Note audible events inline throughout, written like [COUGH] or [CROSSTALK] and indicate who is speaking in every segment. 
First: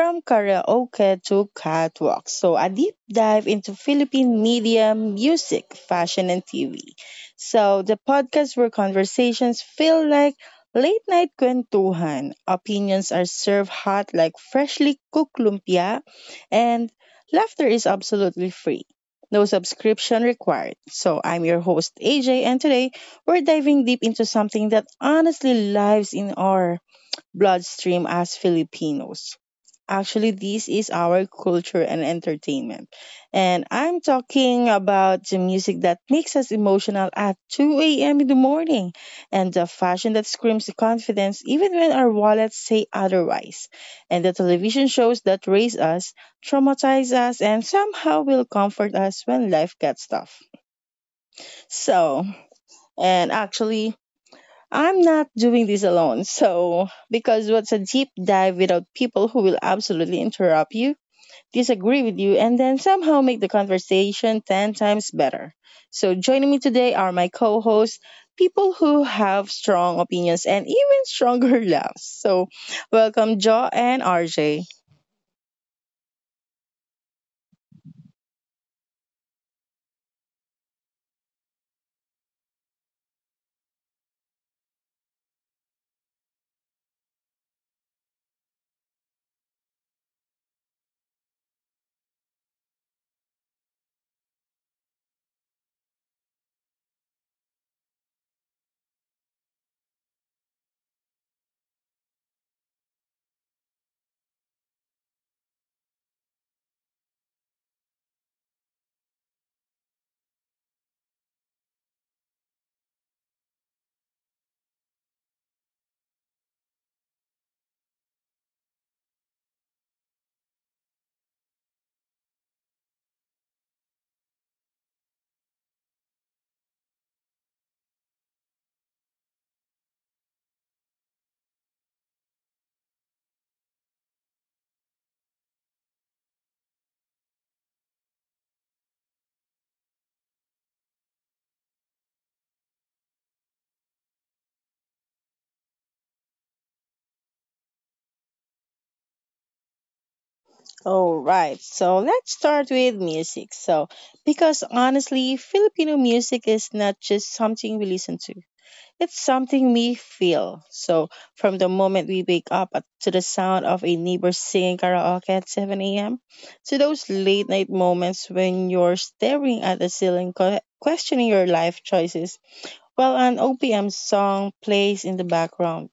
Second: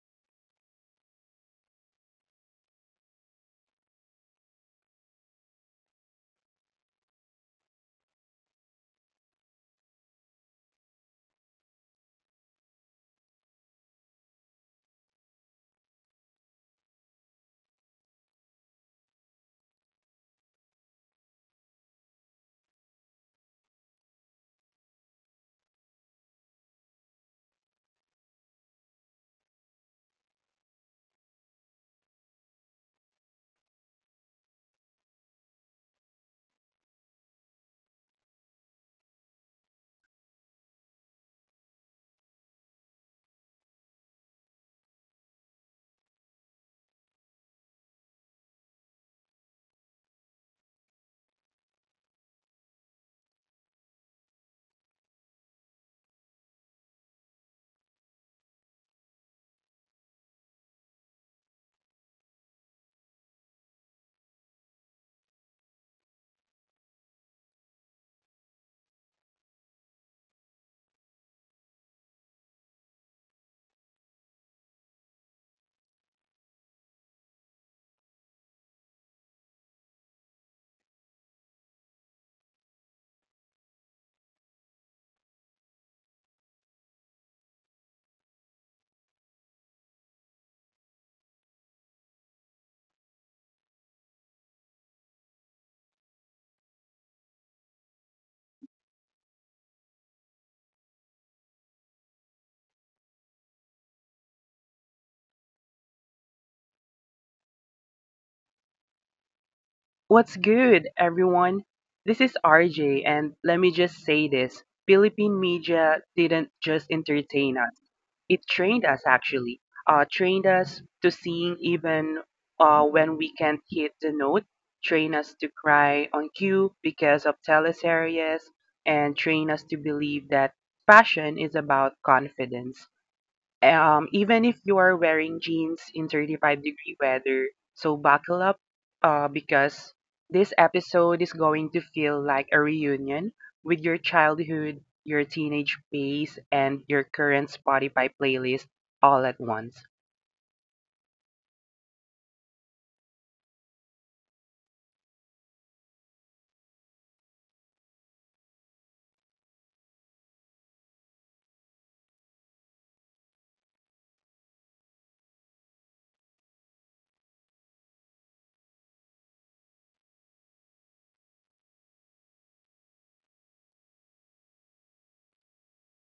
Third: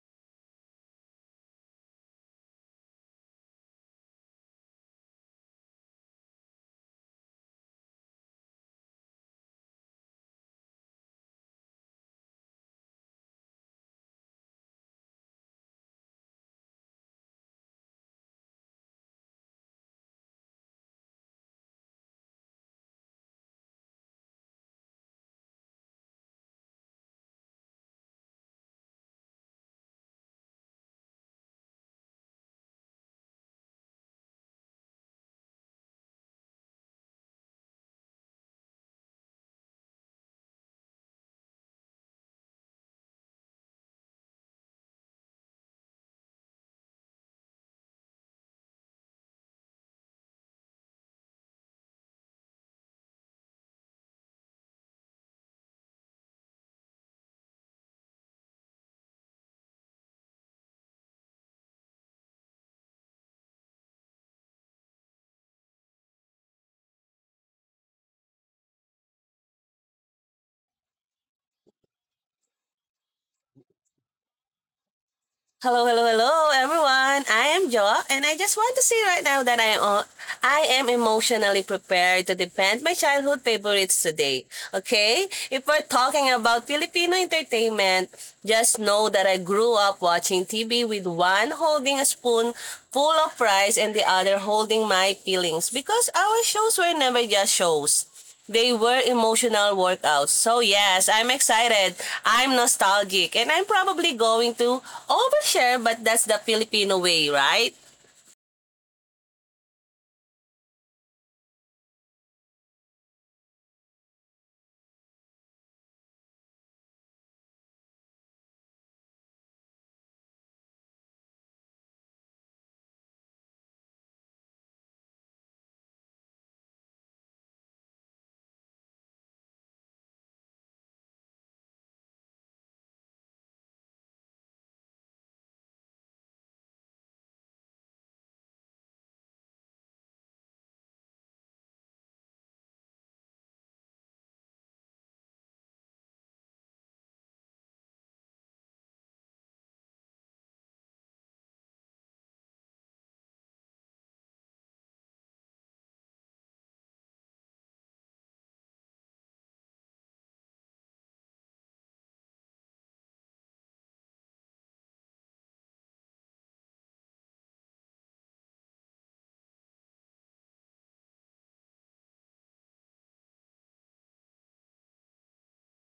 Speaker 1: From Karaoke to Catwalk. A deep dive into Philippine media, music, fashion, and TV. The podcast where conversations feel like late night kwentuhan, opinions are served hot like freshly cooked lumpia, and laughter is absolutely free. No subscription required. I'm your host, AJ, and today we're diving deep into something that honestly lives in our bloodstream as Filipinos. Actually, this is our culture and entertainment. And I'm talking about the music that makes us emotional at 2 a.m. in the morning and the fashion that screams confidence even when our wallets say otherwise, and the television shows that raise us, traumatize us, and somehow will comfort us when life gets tough. So, and actually, I'm not doing this alone. Because what's a deep dive without people who will absolutely interrupt you, disagree with you, and then somehow make the conversation 10 times better? Joining me today are my co hosts, people who have strong opinions and even stronger [LAUGHS] laughs. Welcome, Jo and RJ.
Speaker 2: Hello, hello, hello, everyone. I am Jo, and I just want to say right now that I am emotionally prepared to defend my childhood favorites today. Okay? If we're talking about Filipino entertainment, just know that I grew up watching TV with one holding a spoon full of rice and the other holding my feelings because our shows were never just shows. They were emotional workouts. So yes, I'm excited. I'm nostalgic and I'm probably going to overshare, but that's the Filipino way, right?
Speaker 3: What's good, everyone? This is RJ, and let me just say this Philippine media didn't just entertain us, it trained us actually. Trained us to sing even when we can't hit the note, train us to cry on cue because of teleseries, and train us to believe that fashion is about confidence even if you are wearing jeans in 35-degree weather. So buckle up because this episode is going to feel like a reunion with your childhood, your teenage phase, and your current Spotify playlist all at once.
Speaker 1: All right, so let's start with music. Because honestly, Filipino music is not just something we listen to. It's something we feel. So, from the moment we wake up to the sound of a neighbor singing karaoke at 7 a.m., to those late night moments when you're staring at the ceiling, questioning your life choices, while an OPM song plays in the background.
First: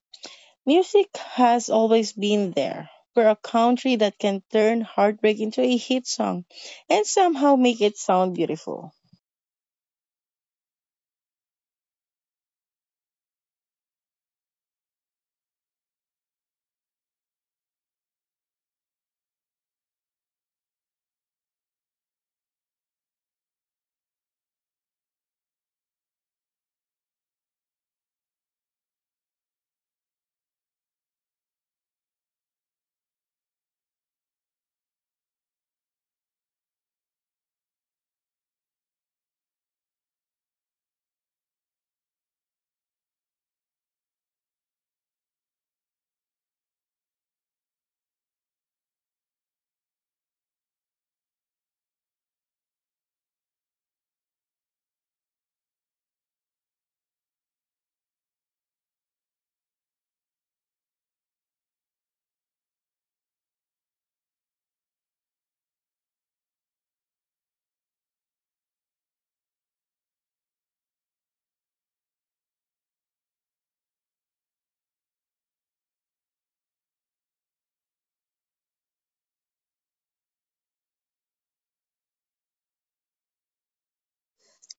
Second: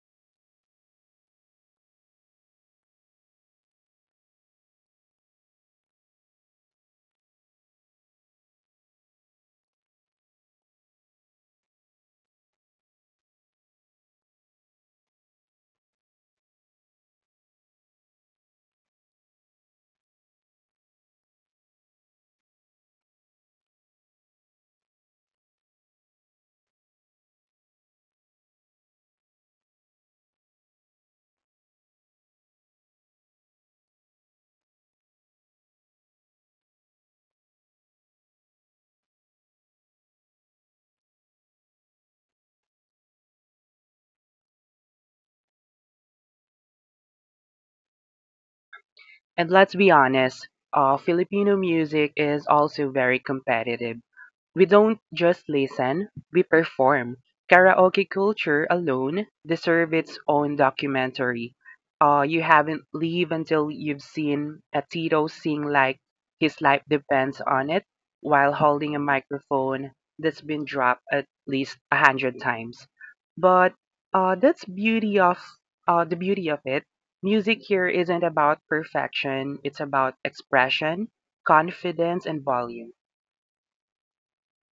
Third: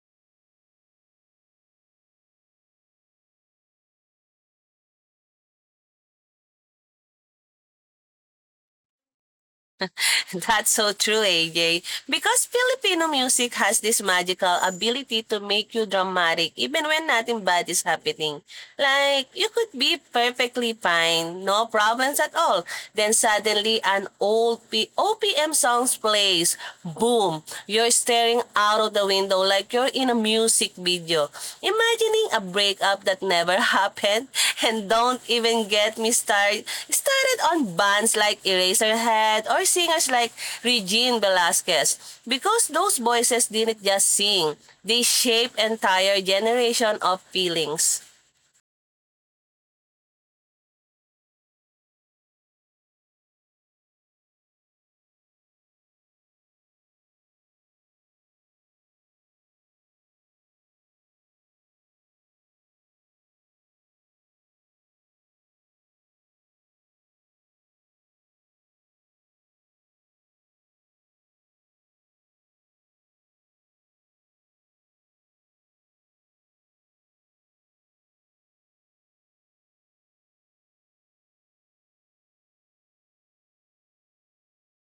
Speaker 1: Music has always been there. We're a country that can turn heartbreak into a hit song and somehow make it sound beautiful.
Speaker 2: [LAUGHS] That's so true, AJ. Because Filipino music has this magical ability to make you dramatic even when nothing bad is happening. Like you could be perfectly fine, no problems at all. Then suddenly an OPM song plays. Boom, you're staring out of the window window like you're in a music video. Imagining a breakup that never happened and don't even get me started started on bands like Eraserhead or singers like Regine Velasquez because those voices didn't just sing, they shape entire generation of feelings.
Speaker 3: And let's be honest, Filipino music is also very competitive. We don't just listen, we perform. Karaoke culture alone deserves its own documentary. You haven't lived until you've seen a Tito sing like his life depends on it while holding a microphone that's been dropped at least a hundred times. But that's beauty of the beauty of it. Music here isn't about perfection; it's about expression, confidence, and volume.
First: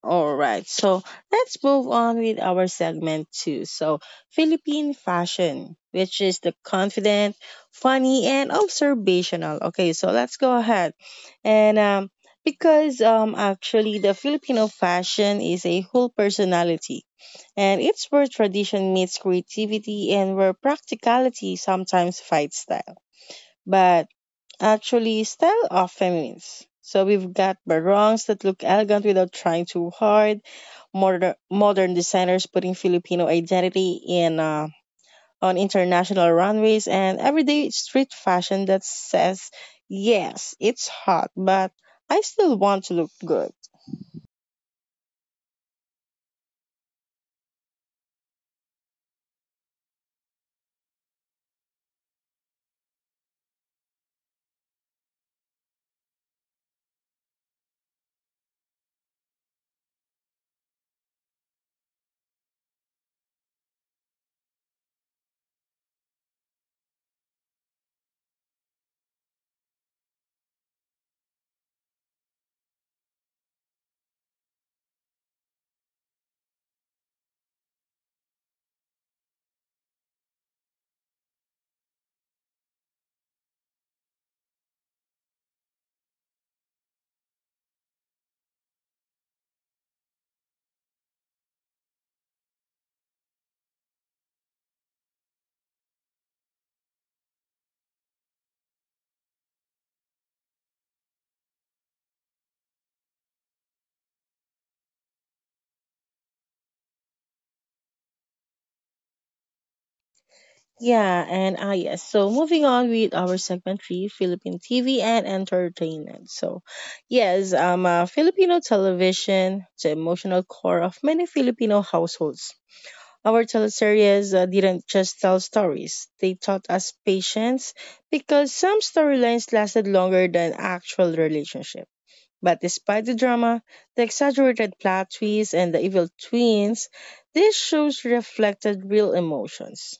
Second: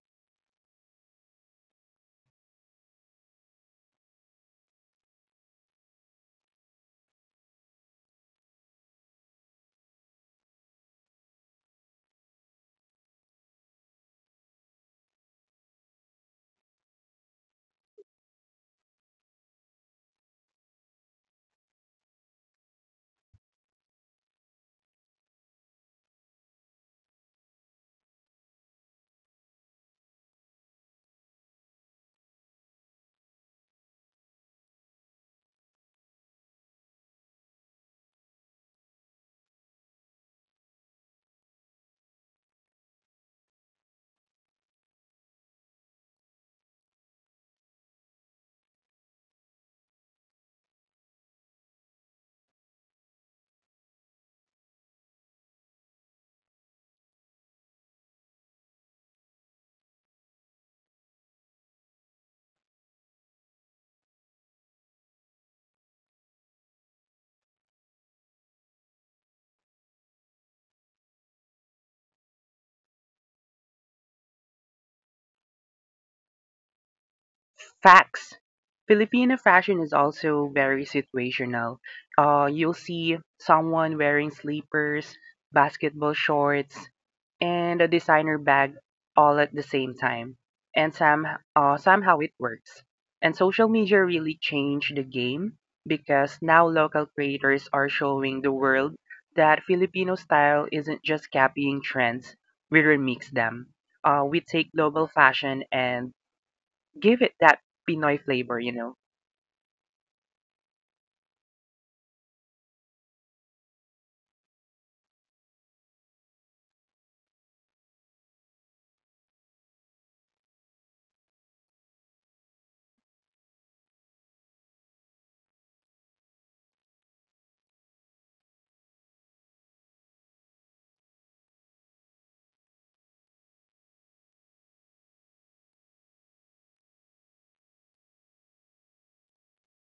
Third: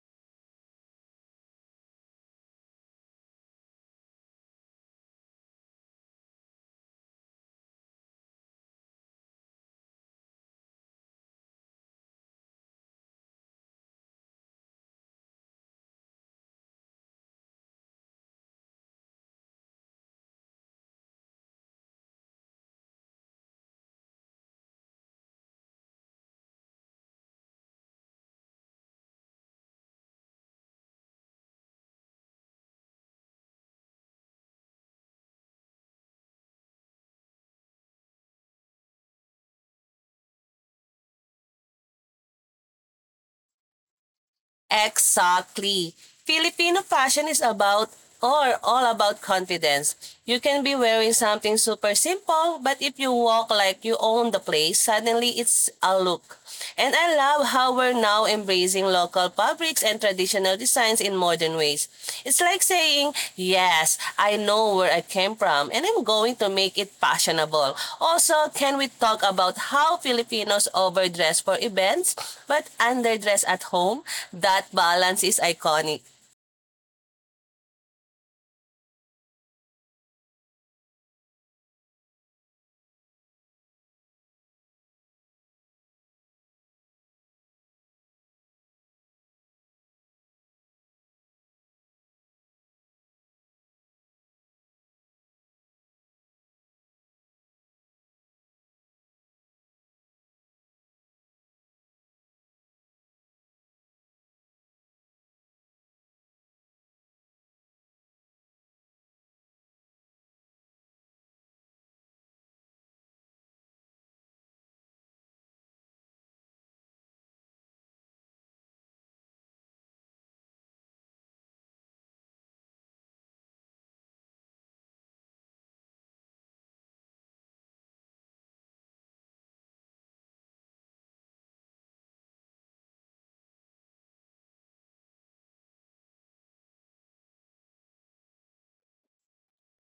Speaker 1: All right, so let's move on with our segment two. Philippine fashion, which is the confident, funny, and observational. Okay, so let's go ahead. And because Actually, the Filipino fashion is a whole personality, and it's where tradition meets creativity and where practicality sometimes fights style. But actually style of feminines. So we've got barongs that look elegant without trying too hard, modern designers putting Filipino identity in on international runways, and everyday street fashion that says, yes, it's hot, but I still want to look good.
Speaker 2: Exactly. Filipino fashion is about or all about confidence. You can be wearing something super simple, but if you walk like you own the place, suddenly it's a look. And I love how we're now embracing local fabrics and traditional traditional designs in modern ways. It's like saying, yes, I know where I came from and I'm going to make it fashionable. Also, can we talk about how Filipinos overdress for events but underdress at home? That balance is iconic.
Speaker 3: Facts. Filipino fashion is also very situational. You'll see someone wearing sleepers, basketball shorts, and a designer bag all at the same time. And some, Somehow it works. And social media really changed the game because now local creators are showing the world that Filipino style isn't just copying trends, we remix them. We take global fashion and give it that Pinoy flavor, you know.
Speaker 1: Yeah, and ah yes. So moving on with our segment three, Philippine TV and entertainment. Filipino television, the emotional core of many Filipino households. Our teleseries didn't just tell stories; they taught us patience because some storylines lasted longer than actual relationships. But despite the drama, the exaggerated plot twists, and the evil twins, these shows reflected real emotions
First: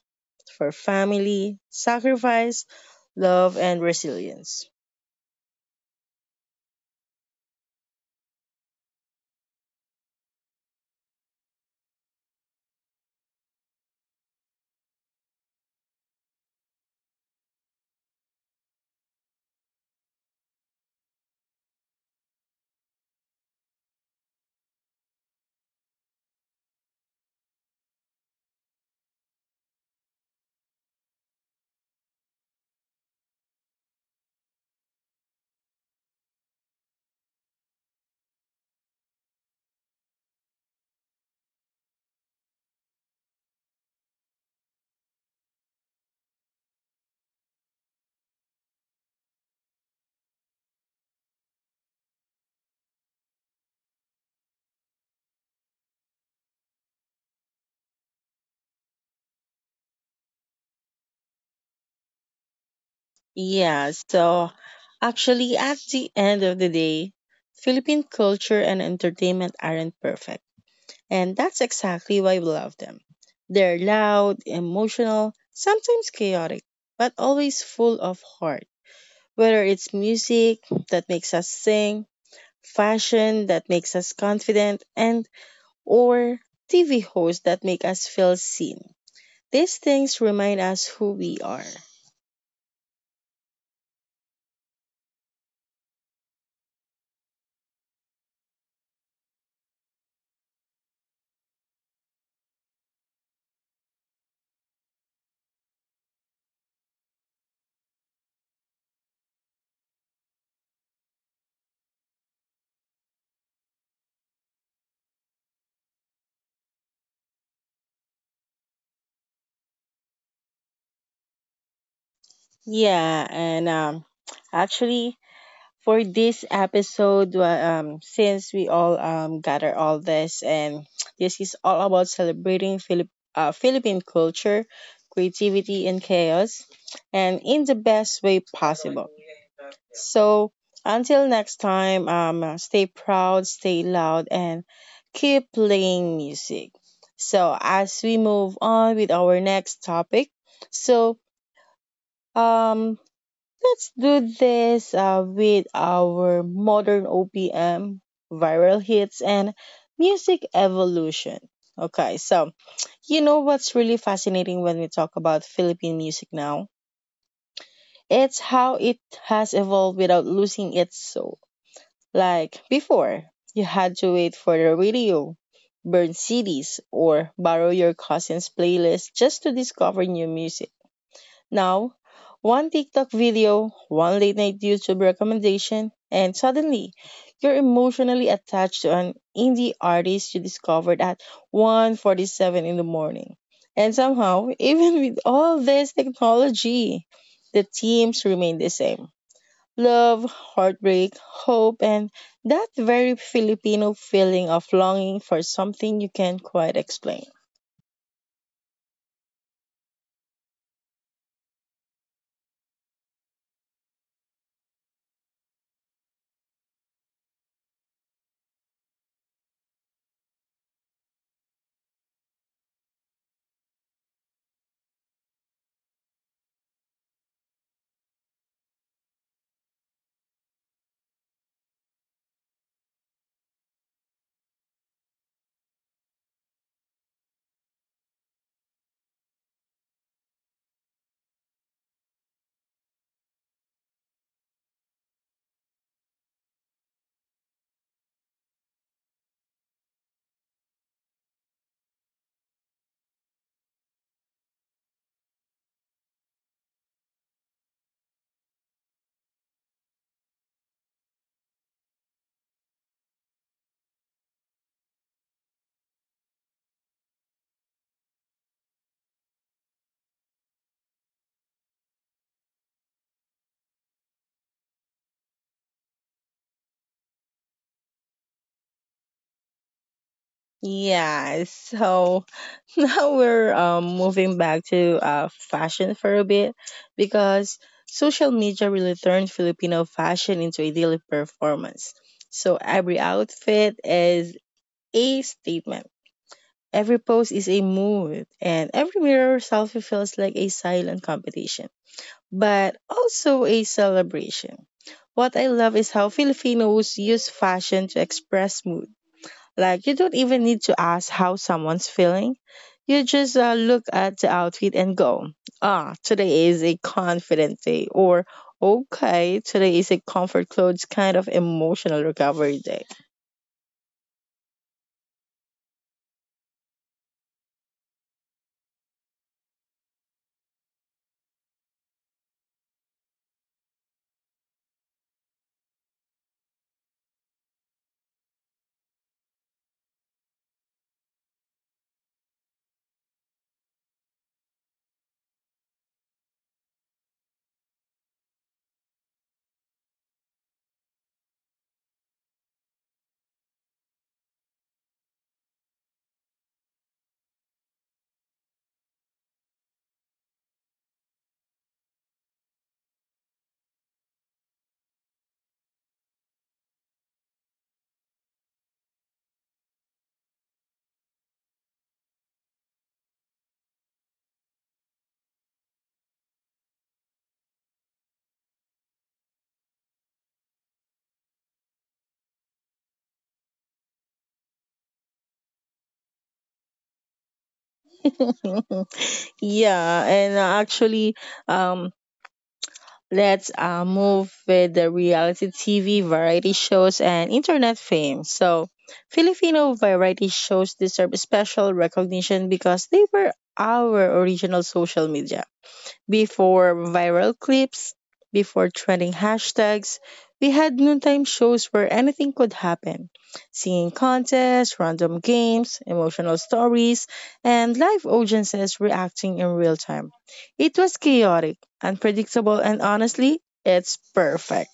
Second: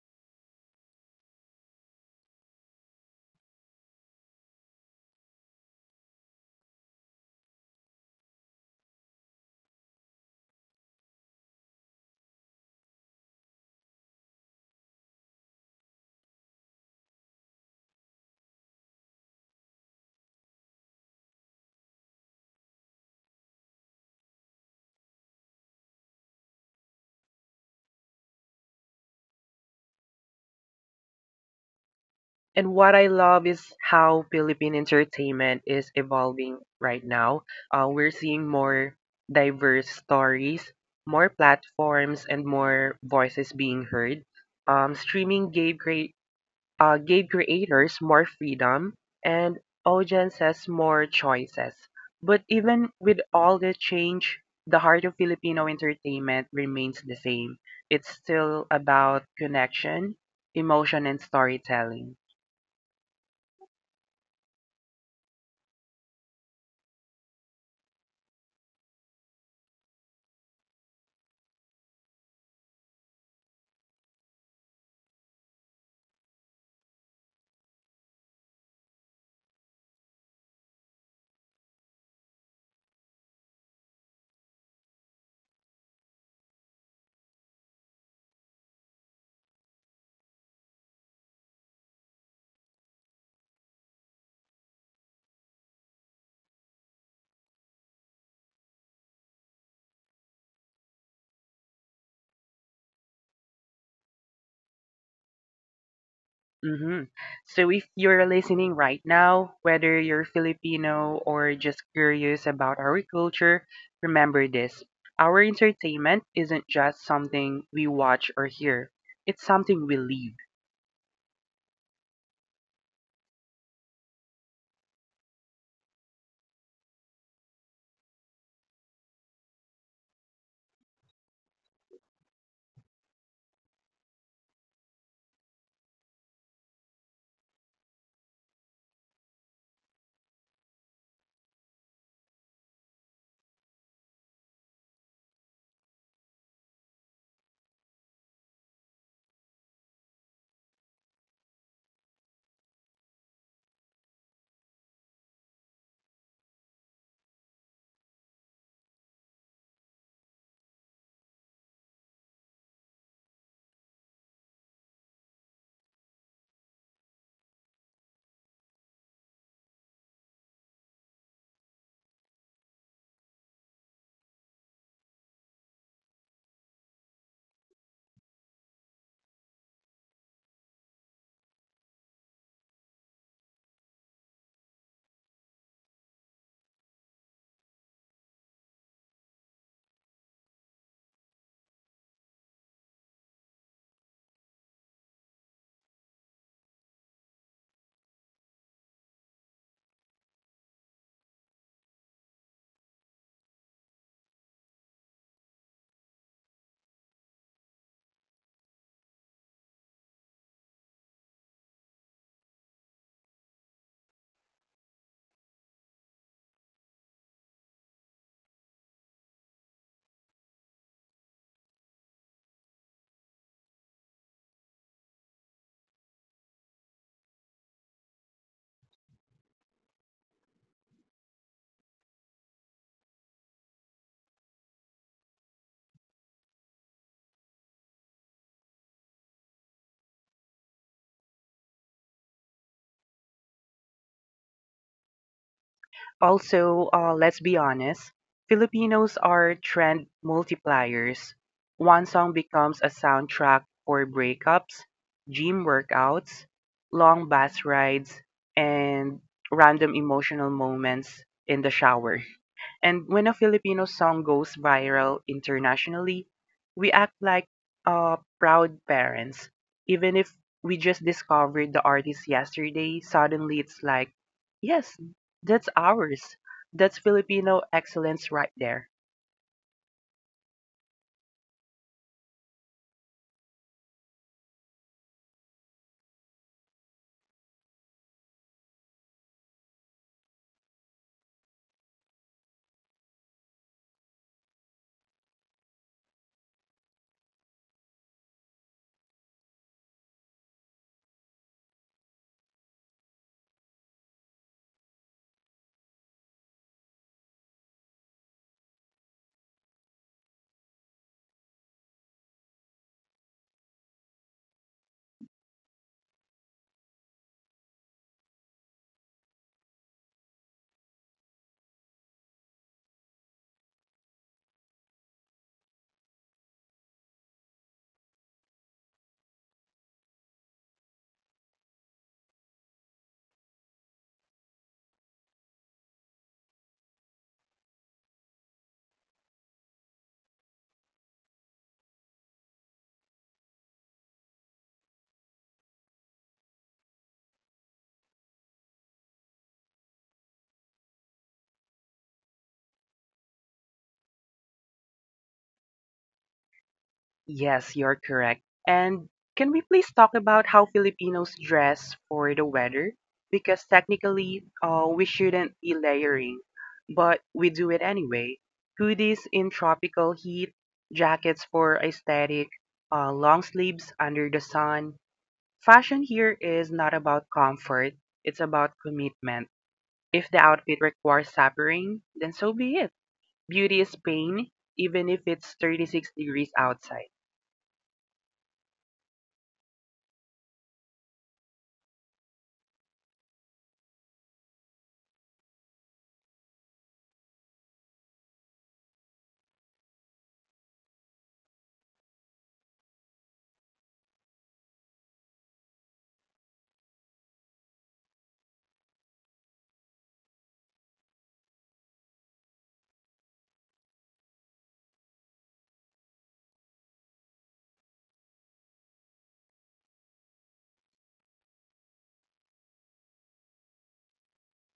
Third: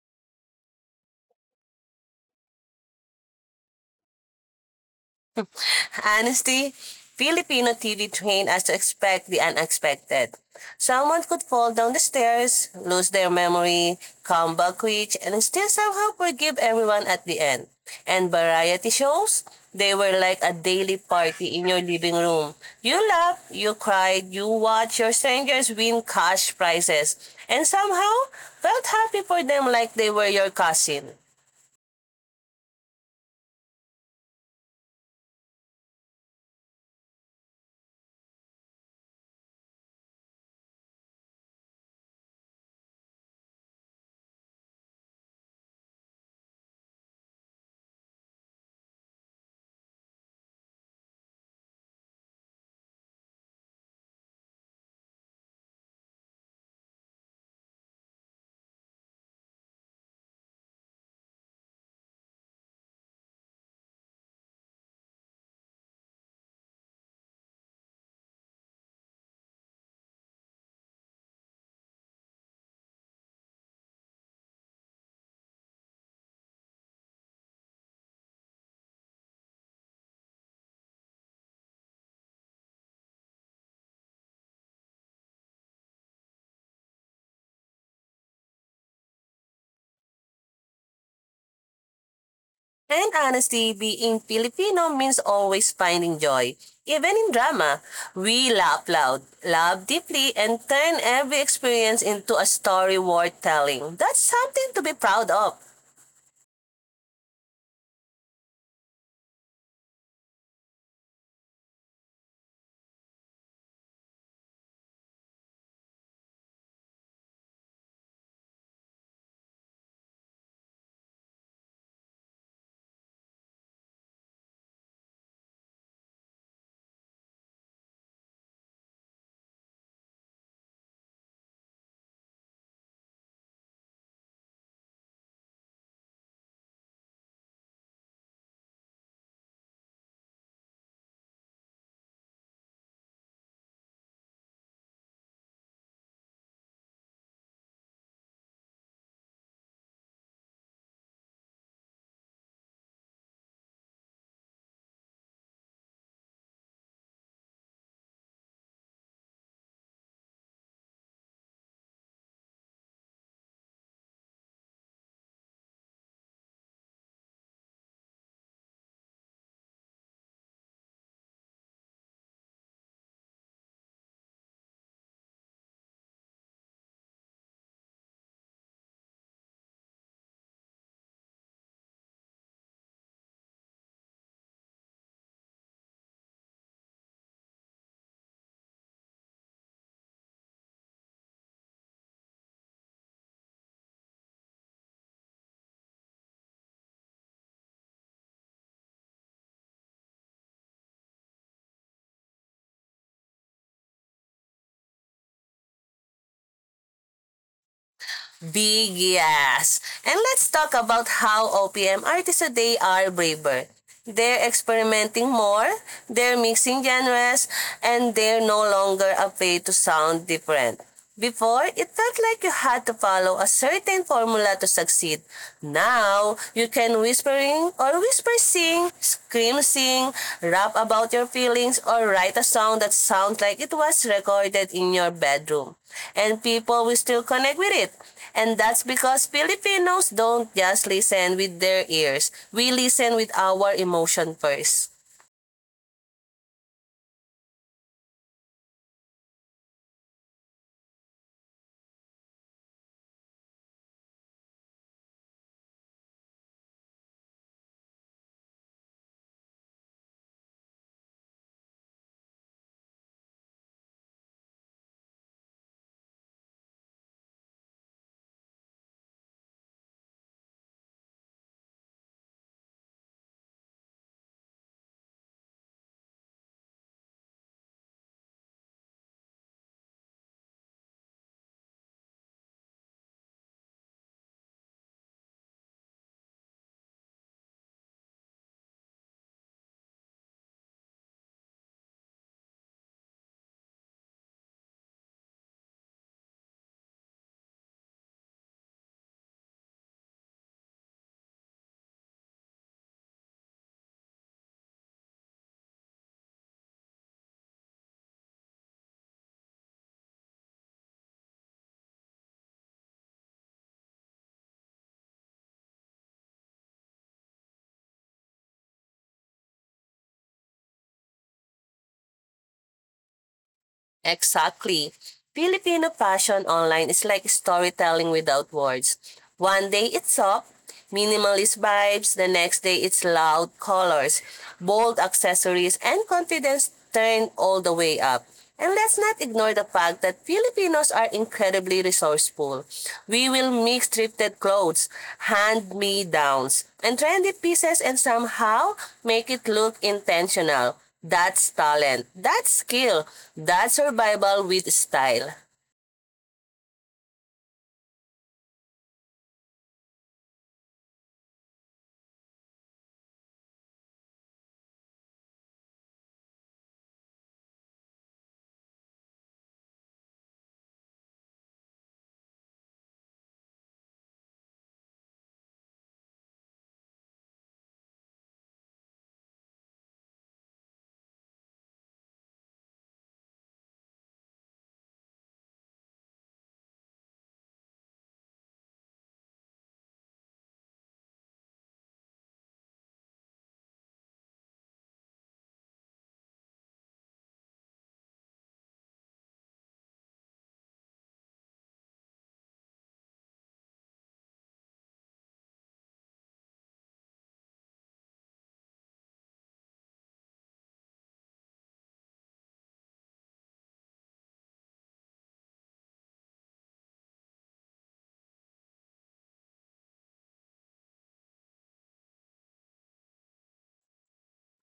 Speaker 1: for family, sacrifice, love, and resilience.
Speaker 2: Honesty, Filipino TV trained us to expect the unexpected. Someone could fall down the stairs, lose their memory, come back quick, and still somehow forgive everyone at the end. And variety shows, they were like a daily party in your living room. You laughed, you cried, you watched your strangers win cash prizes, and somehow felt happy for them like they were your cousin.
Speaker 3: And what I love is how Philippine entertainment is evolving right now. We're seeing more diverse stories, more platforms, and more voices being heard. Streaming gave crea gave creators more freedom and audiences more choices. But even with all the change, the heart of Filipino entertainment remains the same. It's still about connection, emotion, and storytelling.
Speaker 1: Yeah, so at the end of the day, Philippine culture and entertainment aren't perfect. And that's exactly why we love them. They're loud, emotional, sometimes chaotic, but always full of heart. Whether it's music that makes us sing, fashion that makes us confident, and or TV hosts that make us feel seen. These things remind us who we are.
Speaker 2: And honestly, being Filipino means always finding joy. Even in drama, we laugh loud, love deeply, and turn every experience into a story worth telling. That's something to be proud of.
Speaker 3: hmm So if you're listening right now, whether you're Filipino or just curious about our culture, remember this. Our entertainment isn't just something we watch or hear. It's something we live.
Speaker 1: Yeah, and um, actually, for this episode, since we all gather all this, and [TSK] this is all about celebrating Philippine culture, creativity, and chaos, and in the best way possible. So until next time, stay proud, stay loud, and keep playing music. So as we move on with our next topic, so um, let's do this with our modern OPM viral hits and music evolution. Okay, so you know what's really fascinating when we talk about Philippine music now? It's how it has evolved without losing its soul. Like before, you had to wait for the radio, burn CDs, or borrow your cousin's playlist just to discover new music. Now, one TikTok video, one late night YouTube recommendation, and suddenly you're emotionally attached to an indie artist you discovered at 1:47 in the morning. And somehow, [LAUGHS] even with all this technology, the themes remain the same: love, heartbreak, hope, and that very Filipino feeling of longing for something you can't quite explain.
Speaker 2: Big yes. And let's talk about how OPM artists today are braver. They're experimenting more, they're mixing genres, and they're no longer afraid to sound different. Before, it felt like you had to follow a certain formula to succeed. Now, you can whisper sing, scream sing, rap about your feelings, or write a song that sounds like it was recorded in your bedroom. And people will still connect with it. And that's because Filipinos don't just listen with their ears. We listen with our emotion first.
Speaker 3: Also, let's be honest, Filipinos are trend multipliers. One song becomes a soundtrack for breakups, gym workouts, long bus rides, and random emotional moments in the shower. And when a Filipino song goes viral internationally, we act like proud parents. Even if we just discovered the artist yesterday, suddenly it's like, yes, that's ours. That's Filipino excellence right there.
Speaker 1: Yeah, so [LAUGHS] now we're moving back to fashion for a bit because social media really turned Filipino fashion into a daily performance. So every outfit is a statement. Every post is a mood, and every mirror selfie feels like a silent competition, but also a celebration. What I love is how Filipinos use fashion to express mood. Like, you don't even need to ask how someone's feeling. You just look at the outfit and go, ah, today is a confident day. Or, okay, today is a comfort clothes kind of emotional recovery day.
Speaker 2: Exactly. Filipino fashion online is like storytelling without words. One day it's soft, minimalist vibes, the next day it's loud colors, bold accessories, and confidence turned all the way up. And let's not ignore the fact that Filipinos are incredibly resourceful. We will mix thrifted clothes, hand-me-downs, and trendy pieces and somehow make it look intentional. That's talent. That's skill. That's survival with style.
Speaker 3: Yes, you're correct. And can we please talk about how Filipinos dress for the weather? Because technically, we shouldn't be layering, but we do it anyway. Hoodies in tropical heat, jackets for aesthetic, long sleeves under the sun. Fashion here is not about comfort, it's about commitment. If the outfit requires suffering, then so be it. Beauty is pain, even if it's 36 degrees outside.
Speaker 1: [LAUGHS] yeah, and uh, actually, um, Let's move with the reality TV, variety shows, and internet fame. So, Filipino variety shows deserve special recognition because they were our original social media. Before viral clips, before trending hashtags, we had noontime shows where anything could happen: singing contests, random games, emotional stories, and live audiences reacting in real time. It was chaotic, unpredictable, and honestly, it's perfect.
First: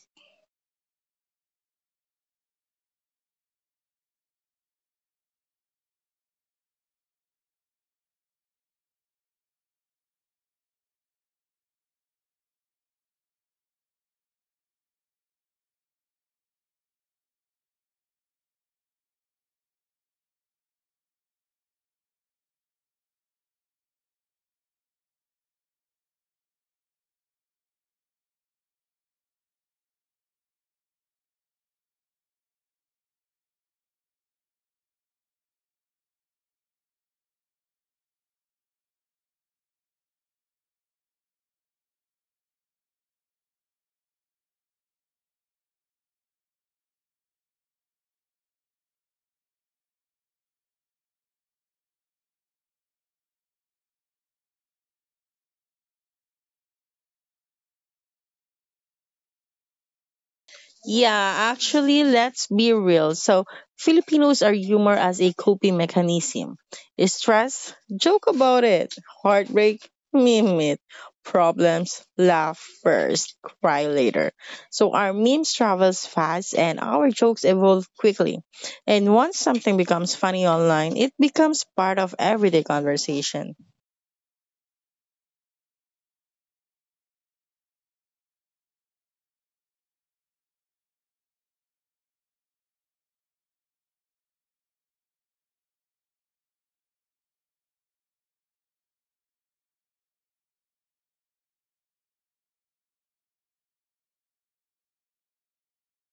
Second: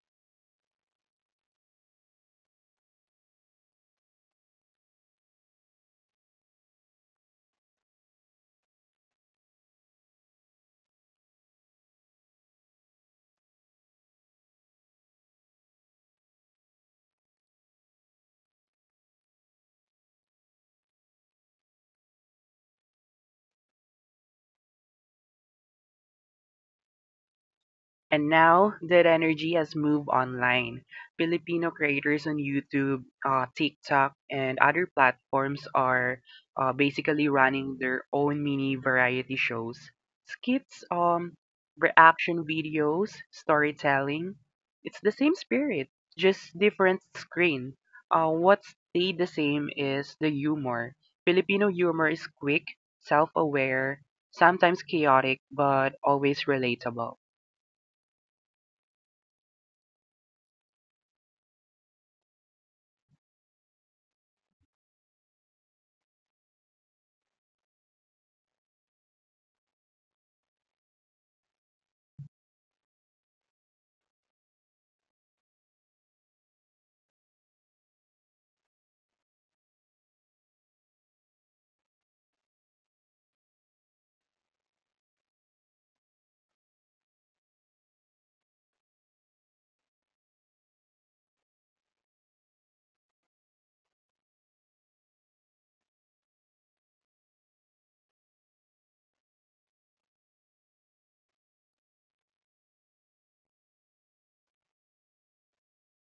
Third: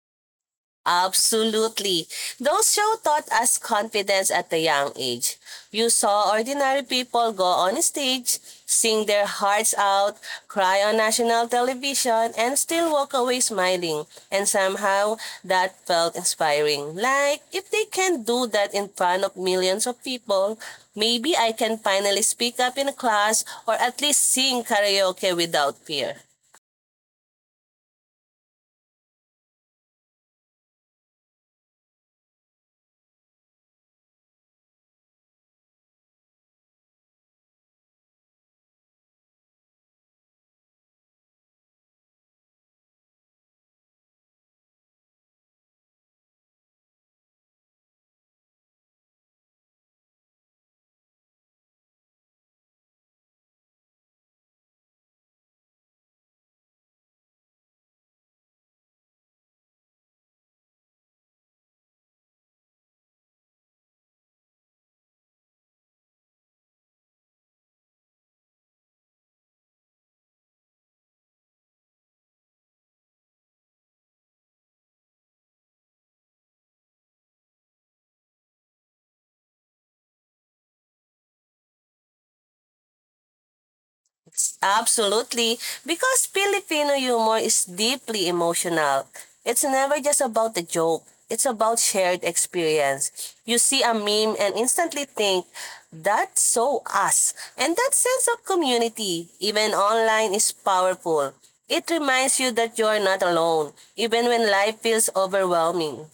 Speaker 2: Absolutely. Those shows taught us confidence at a young age. You saw ordinary people go on stage, sing their hearts out, cry on national television, and still walk away smiling. And somehow, that felt inspiring. Like, if they can do that in front of millions of people, maybe I can finally speak up in class or at least sing karaoke without fear.
Speaker 3: And now that energy has moved online, Filipino creators on YouTube, TikTok, and other platforms are basically running their own mini variety shows, skits, reaction videos, storytelling. It's the same spirit, just different screen. What stayed the same is the humor. Filipino humor is quick, self-aware, sometimes chaotic, but always relatable.
Speaker 1: Yeah, actually, let's be real. So, Filipinos are humor as a coping mechanism. Stress, joke about it. Heartbreak, meme it. Problems, laugh first, cry later. So, our memes travels fast and our jokes evolve quickly. And once something becomes funny online, it becomes part of everyday conversation.
Speaker 2: Absolutely, because Filipino humor is deeply emotional. It's never just about the joke. It's about shared experience. You see a meme and instantly think, that's so us. And that sense of community, even online, is powerful. It reminds you that you are not alone, even when life feels overwhelming.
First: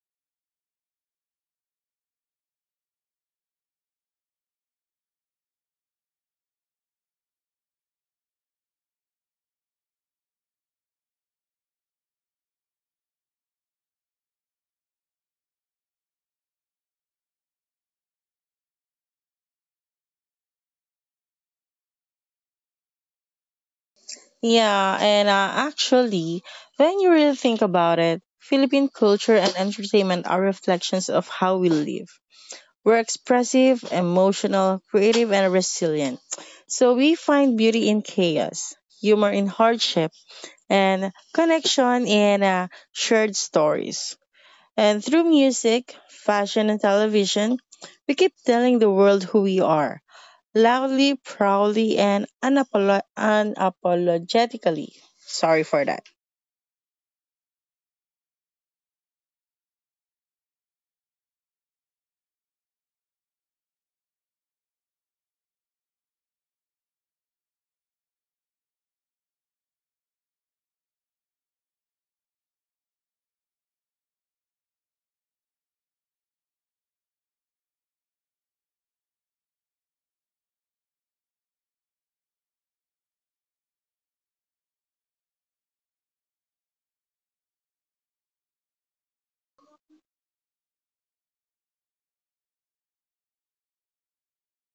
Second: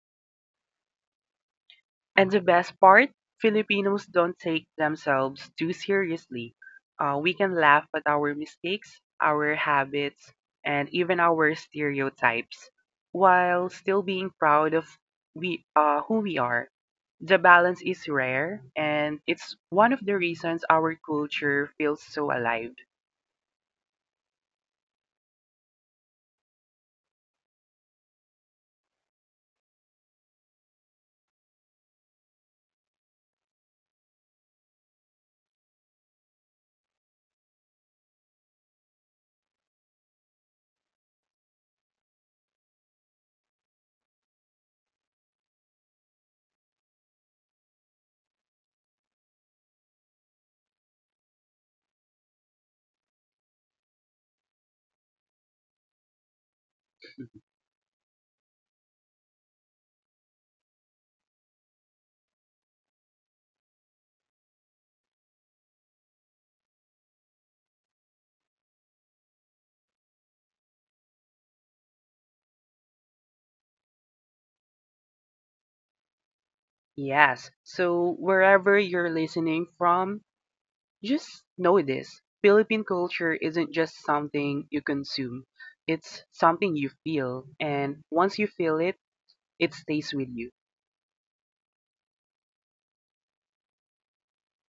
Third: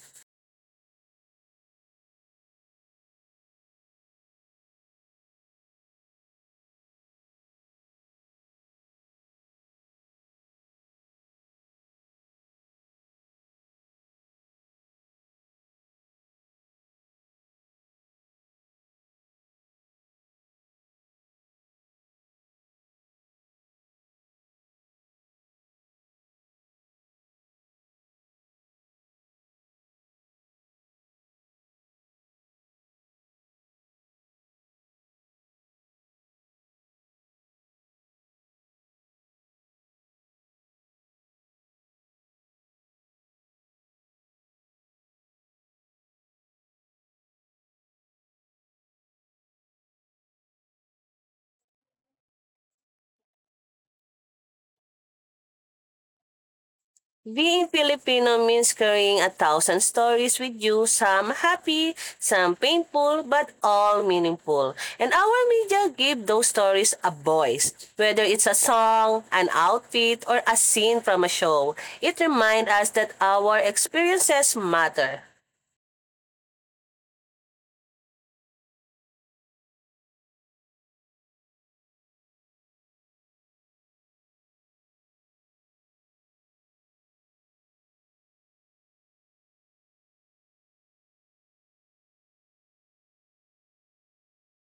Speaker 3: And the best part, Filipinos don't take themselves too seriously. We can laugh at our mistakes, our habits, and even our stereotypes, while still being proud of we who we are. The balance is rare, and it's one of the reasons our culture feels so alive.
Speaker 1: Yeah, and uh, actually, when you really think about it, Philippine culture and entertainment are reflections of how we live. We're expressive, emotional, creative, and resilient. So we find beauty in chaos, humor in hardship, and connection in shared stories. And through music, fashion, and television, we keep telling the world who we are, loudly, proudly, and unapologetically. Sorry for that.
Speaker 2: Being Filipino means carrying a thousand stories with you, some happy, some painful, but all meaningful. And our media give those stories a voice. Whether it's a song, an outfit, or a scene from a show, it reminds us that our experiences matter.
Speaker 3: Yes. So wherever you're listening from, just know this, Philippine culture isn't just something you consume. It's something you feel, and once you feel it, it stays with you.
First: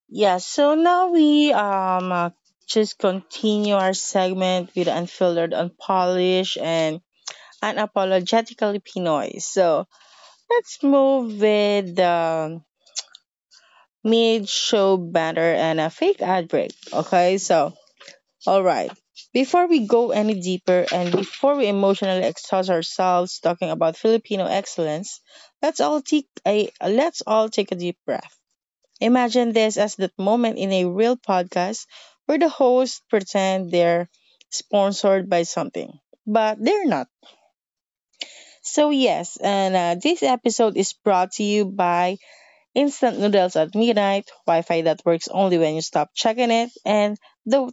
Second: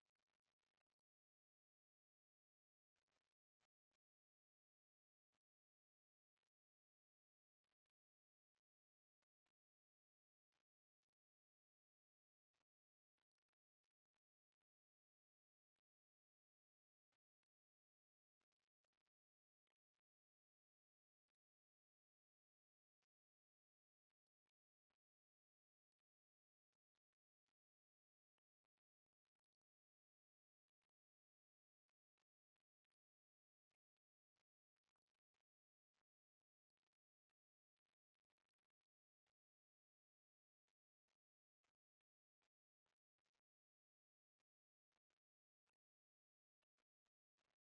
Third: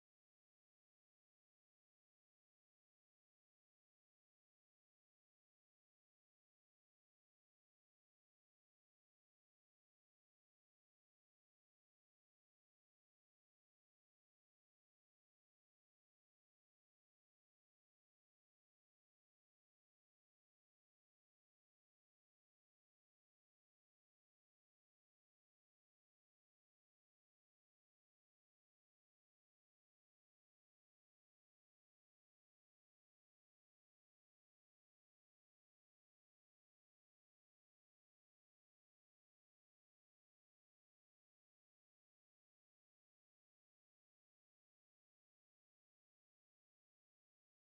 Speaker 1: Yeah, so now we Just continue our segment with unfiltered, unpolished, and unapologetically Pinoy. So let's move with mid show banner and a fake ad break. Okay, so all right. Before we go any deeper and before we emotionally exhaust ourselves talking about Filipino excellence, let's all take a deep breath. Imagine this as that moment in a real podcast where the hosts pretend they're sponsored by something, but they're not. So, yes, and This episode is brought to you by Instant Noodles at Midnight, Wi Fi that works only when you stop checking it, and the,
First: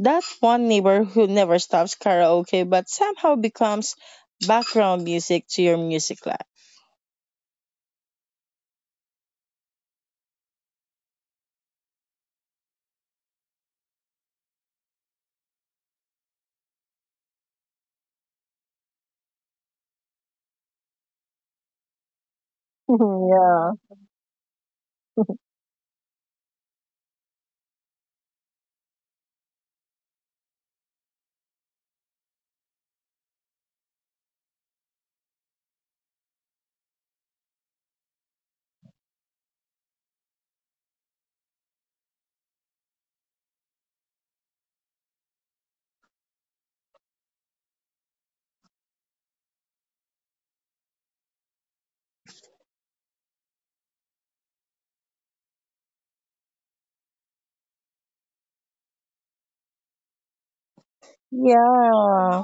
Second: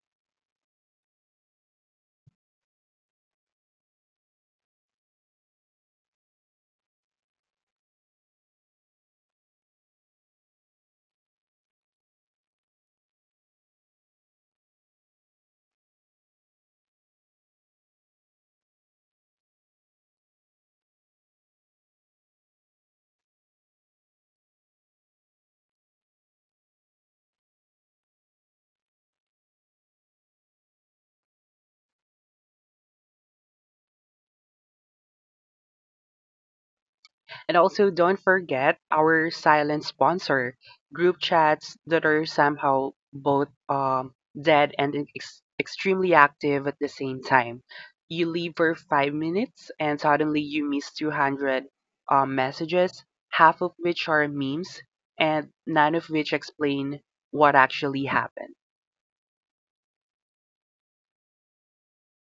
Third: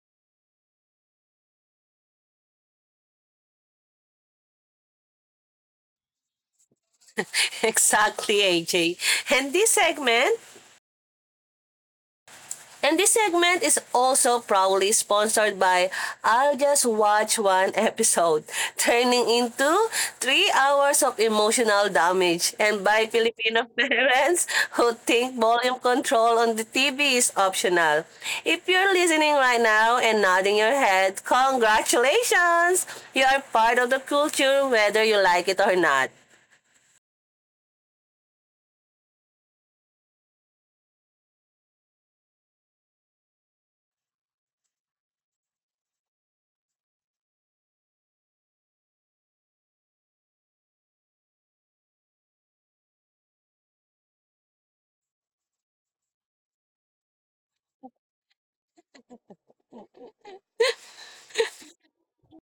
Speaker 1: that one neighbor who never stops karaoke but somehow becomes background music to your music life.
Speaker 2: [LAUGHS] Exactly, AJ. And this segment, And this segment is also proudly sponsored by I'll Just Watch One [LAUGHS] Episode, turning into three hours of emotional damage, and by
Speaker 1: Uh,
Speaker 2: Filipino [LAUGHS] parents who think volume control on the TV is optional. If you're listening right now and nodding your head, congratulations! You are part of the culture whether you like it or not.
Speaker 3: And also, don't forget our silent sponsor group chats that are somehow both dead and extremely active at the same time. You leave for 5 minutes and suddenly you miss 200 messages, half of which are memes, and none of which explain what actually happened.
Speaker 1: yeah.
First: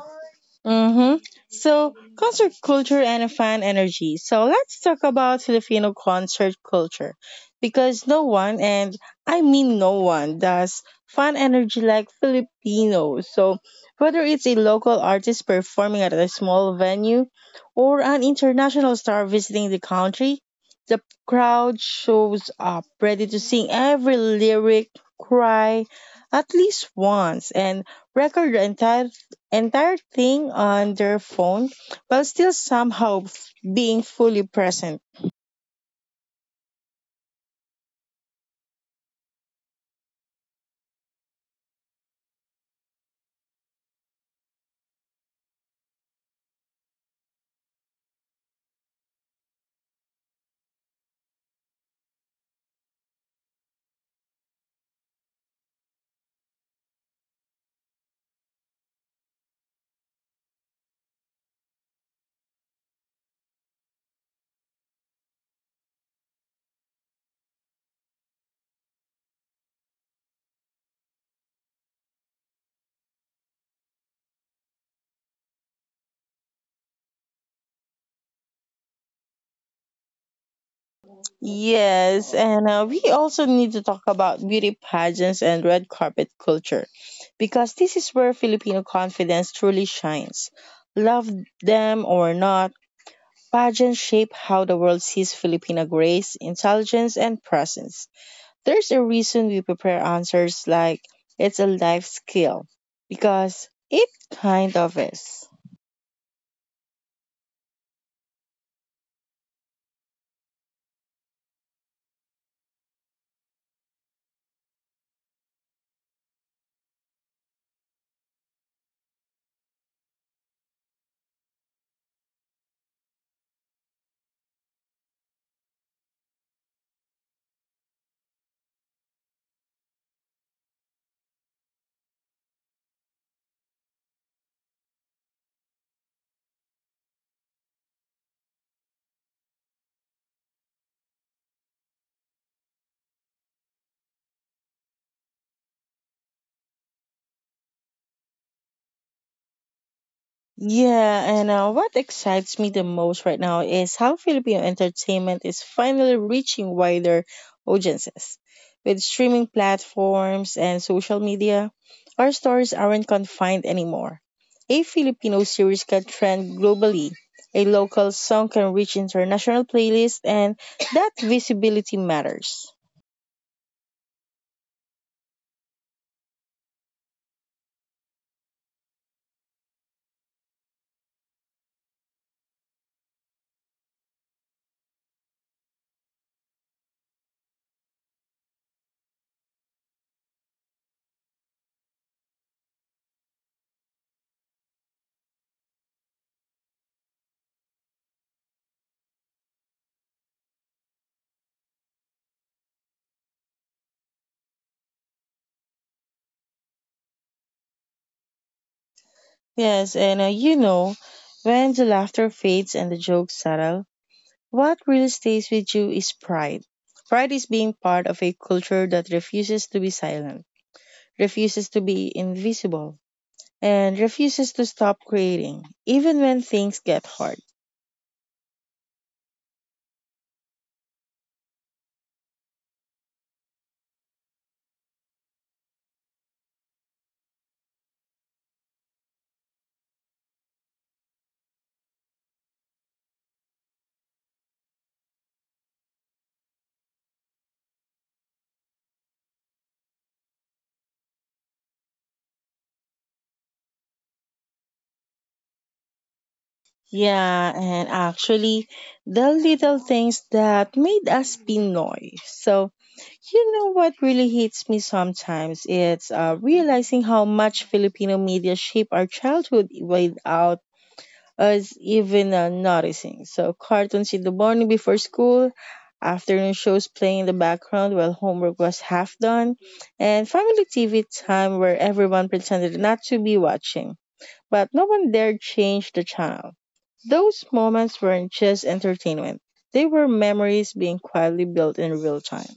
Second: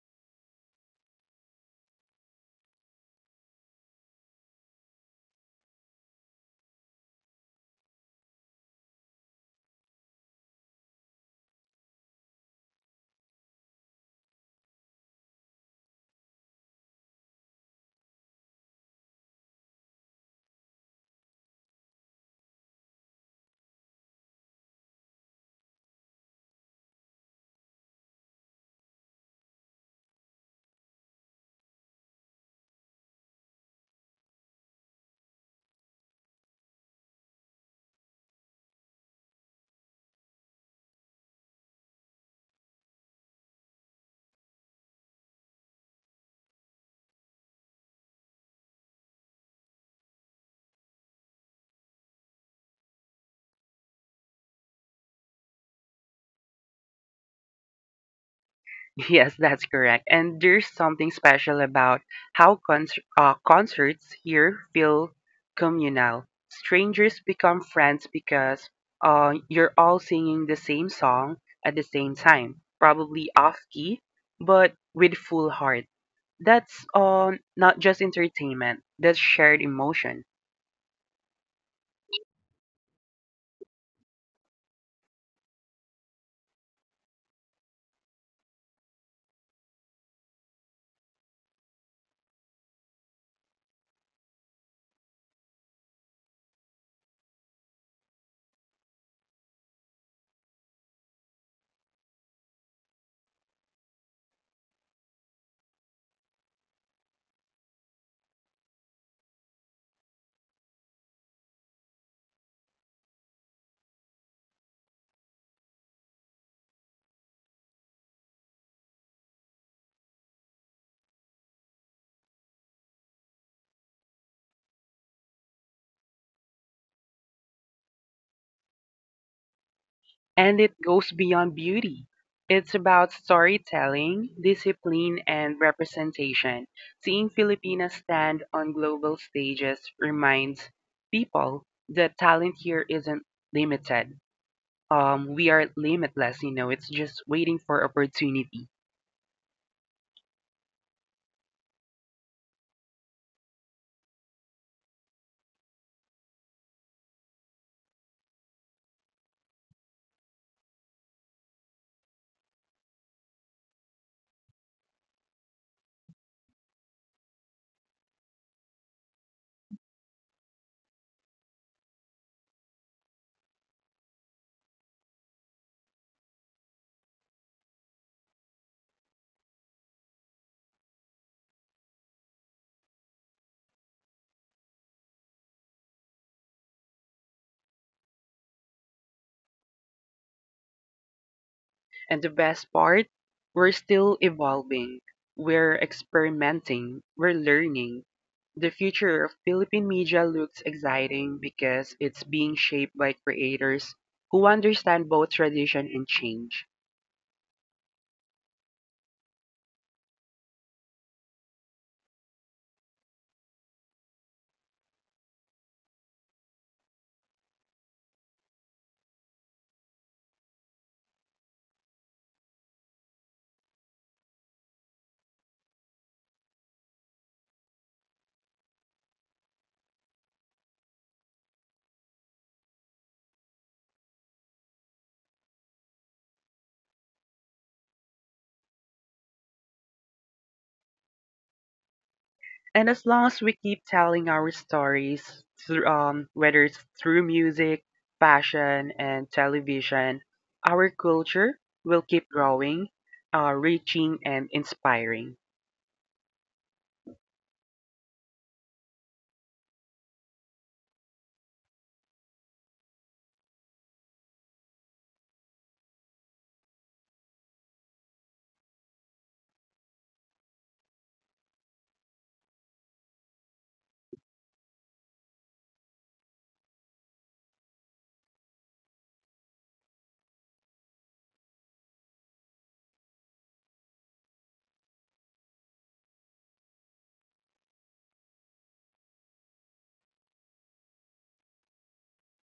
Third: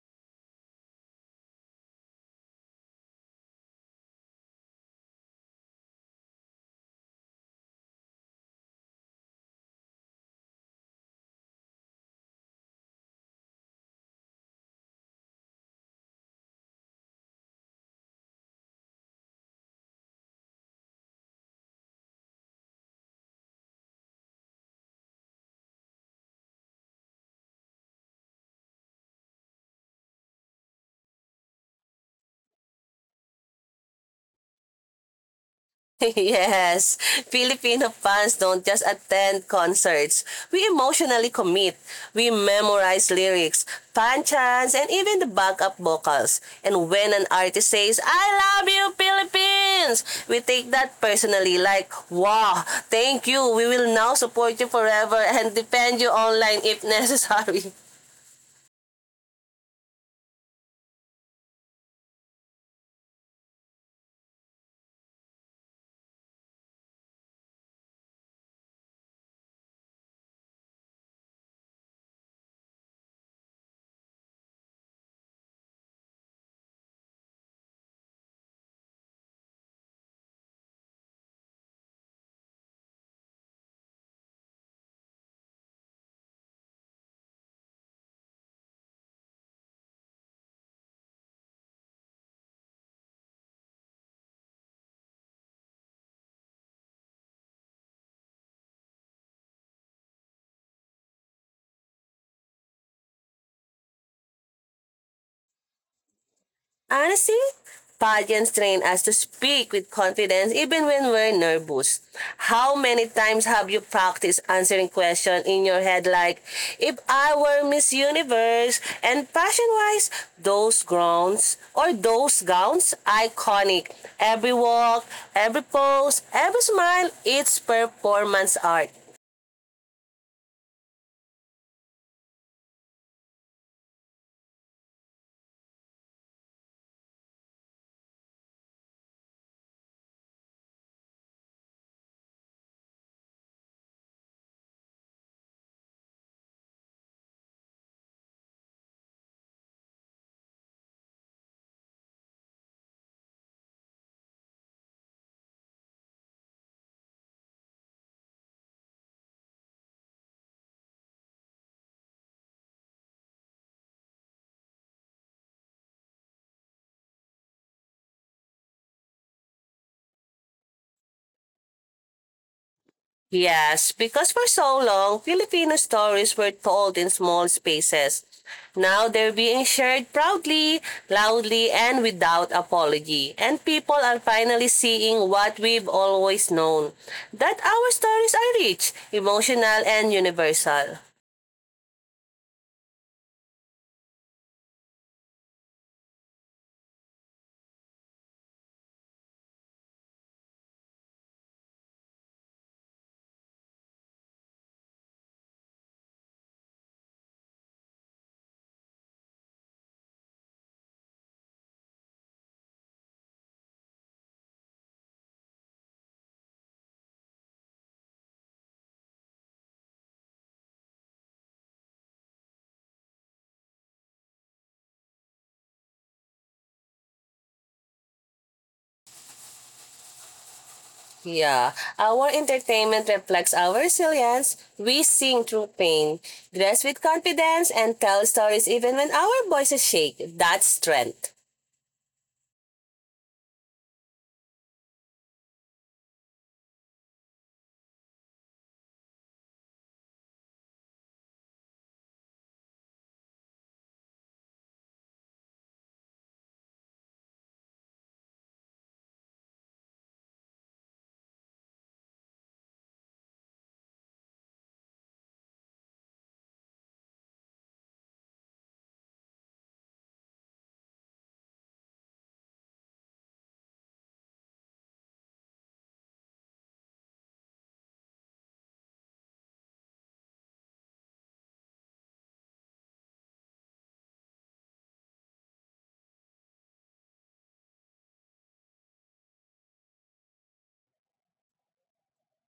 Speaker 1: Mm-hmm. So, concert culture and fan energy. So, let's talk about Filipino concert culture because no one, and I mean no one, does fan energy like Filipinos. So, whether it's a local artist performing at a small venue or an international star visiting the country, the crowd shows up ready to sing every lyric, cry at least once, and record the entire thing on their phone while still somehow being fully present.
Speaker 2: [LAUGHS] Yes, Filipino fans don't just attend concerts. We emotionally commit. We memorize lyrics, fan chants, and even the backup vocals. And when an artist says, I love you, Philippines, we take that personally like, wow, thank you. We will now support you forever and defend you online if [LAUGHS] necessary.
Speaker 3: Yes, that's correct. And there's something special about how concerts here feel communal. Strangers become friends because you're all singing the same song at the same time, probably off key, but with full heart. That's not just entertainment, that's shared emotion.
Speaker 1: Yes, and We also need to talk about beauty pageants and red carpet culture because this is where Filipino confidence truly shines. Love them or not, pageants shape how the world sees Filipino grace, intelligence, and presence. There's a reason we prepare answers like it's a life skill because it kind of is.
Speaker 2: Honestly, pageants train us to speak with confidence even when we're nervous. How many times have you practiced answering questions in your head like, if I were Miss Universe? And fashion-wise, those gowns, iconic. Every walk, every pose, every smile, it's performance art.
Speaker 3: And it goes beyond beauty. It's about storytelling, discipline, and representation. Seeing Filipinas stand on global stages reminds people that talent here isn't limited. We are limitless, you know, it's just waiting for opportunity.
Speaker 1: Yeah, and What excites me the most right now is how Filipino entertainment is finally reaching wider audiences. With streaming platforms and social media, our stories aren't confined anymore. A Filipino series can trend globally, a local song can reach international playlists, and that visibility matters.
Speaker 2: Yes, because for so long, Filipino stories were told in small spaces. Now they're being shared proudly, loudly, and without apology. And people are finally seeing what we've always known that our stories are rich, emotional, and universal.
Speaker 3: And the best part, we're still evolving, we're experimenting, we're learning. The future of Philippine media looks exciting because it's being shaped by creators who understand both tradition and change.
Speaker 1: Yes, and You know, when the laughter fades and the jokes settle, what really stays with you is pride. Pride is being part of a culture that refuses to be silent, refuses to be invisible, and refuses to stop creating, even when things get hard.
Speaker 2: Yeah, our entertainment reflects our resilience. We sing through pain, dress with confidence, and tell stories even when our voices shake. That's strength.
Speaker 3: And as long as we keep telling our stories, whether it's through music, fashion, and television, our culture will keep growing, reaching, and inspiring.
Speaker 1: Yeah, and actually, the little things that made us Pinoy. So, you know what really hits me sometimes? It's Realizing how much Filipino media shape our childhood without us even noticing. So, cartoons in the morning before school, afternoon shows playing in the background while homework was half done, and family TV time where everyone pretended not to be watching, but no one dared change the channel. Those moments weren't just entertainment, they were memories being quietly built in real time.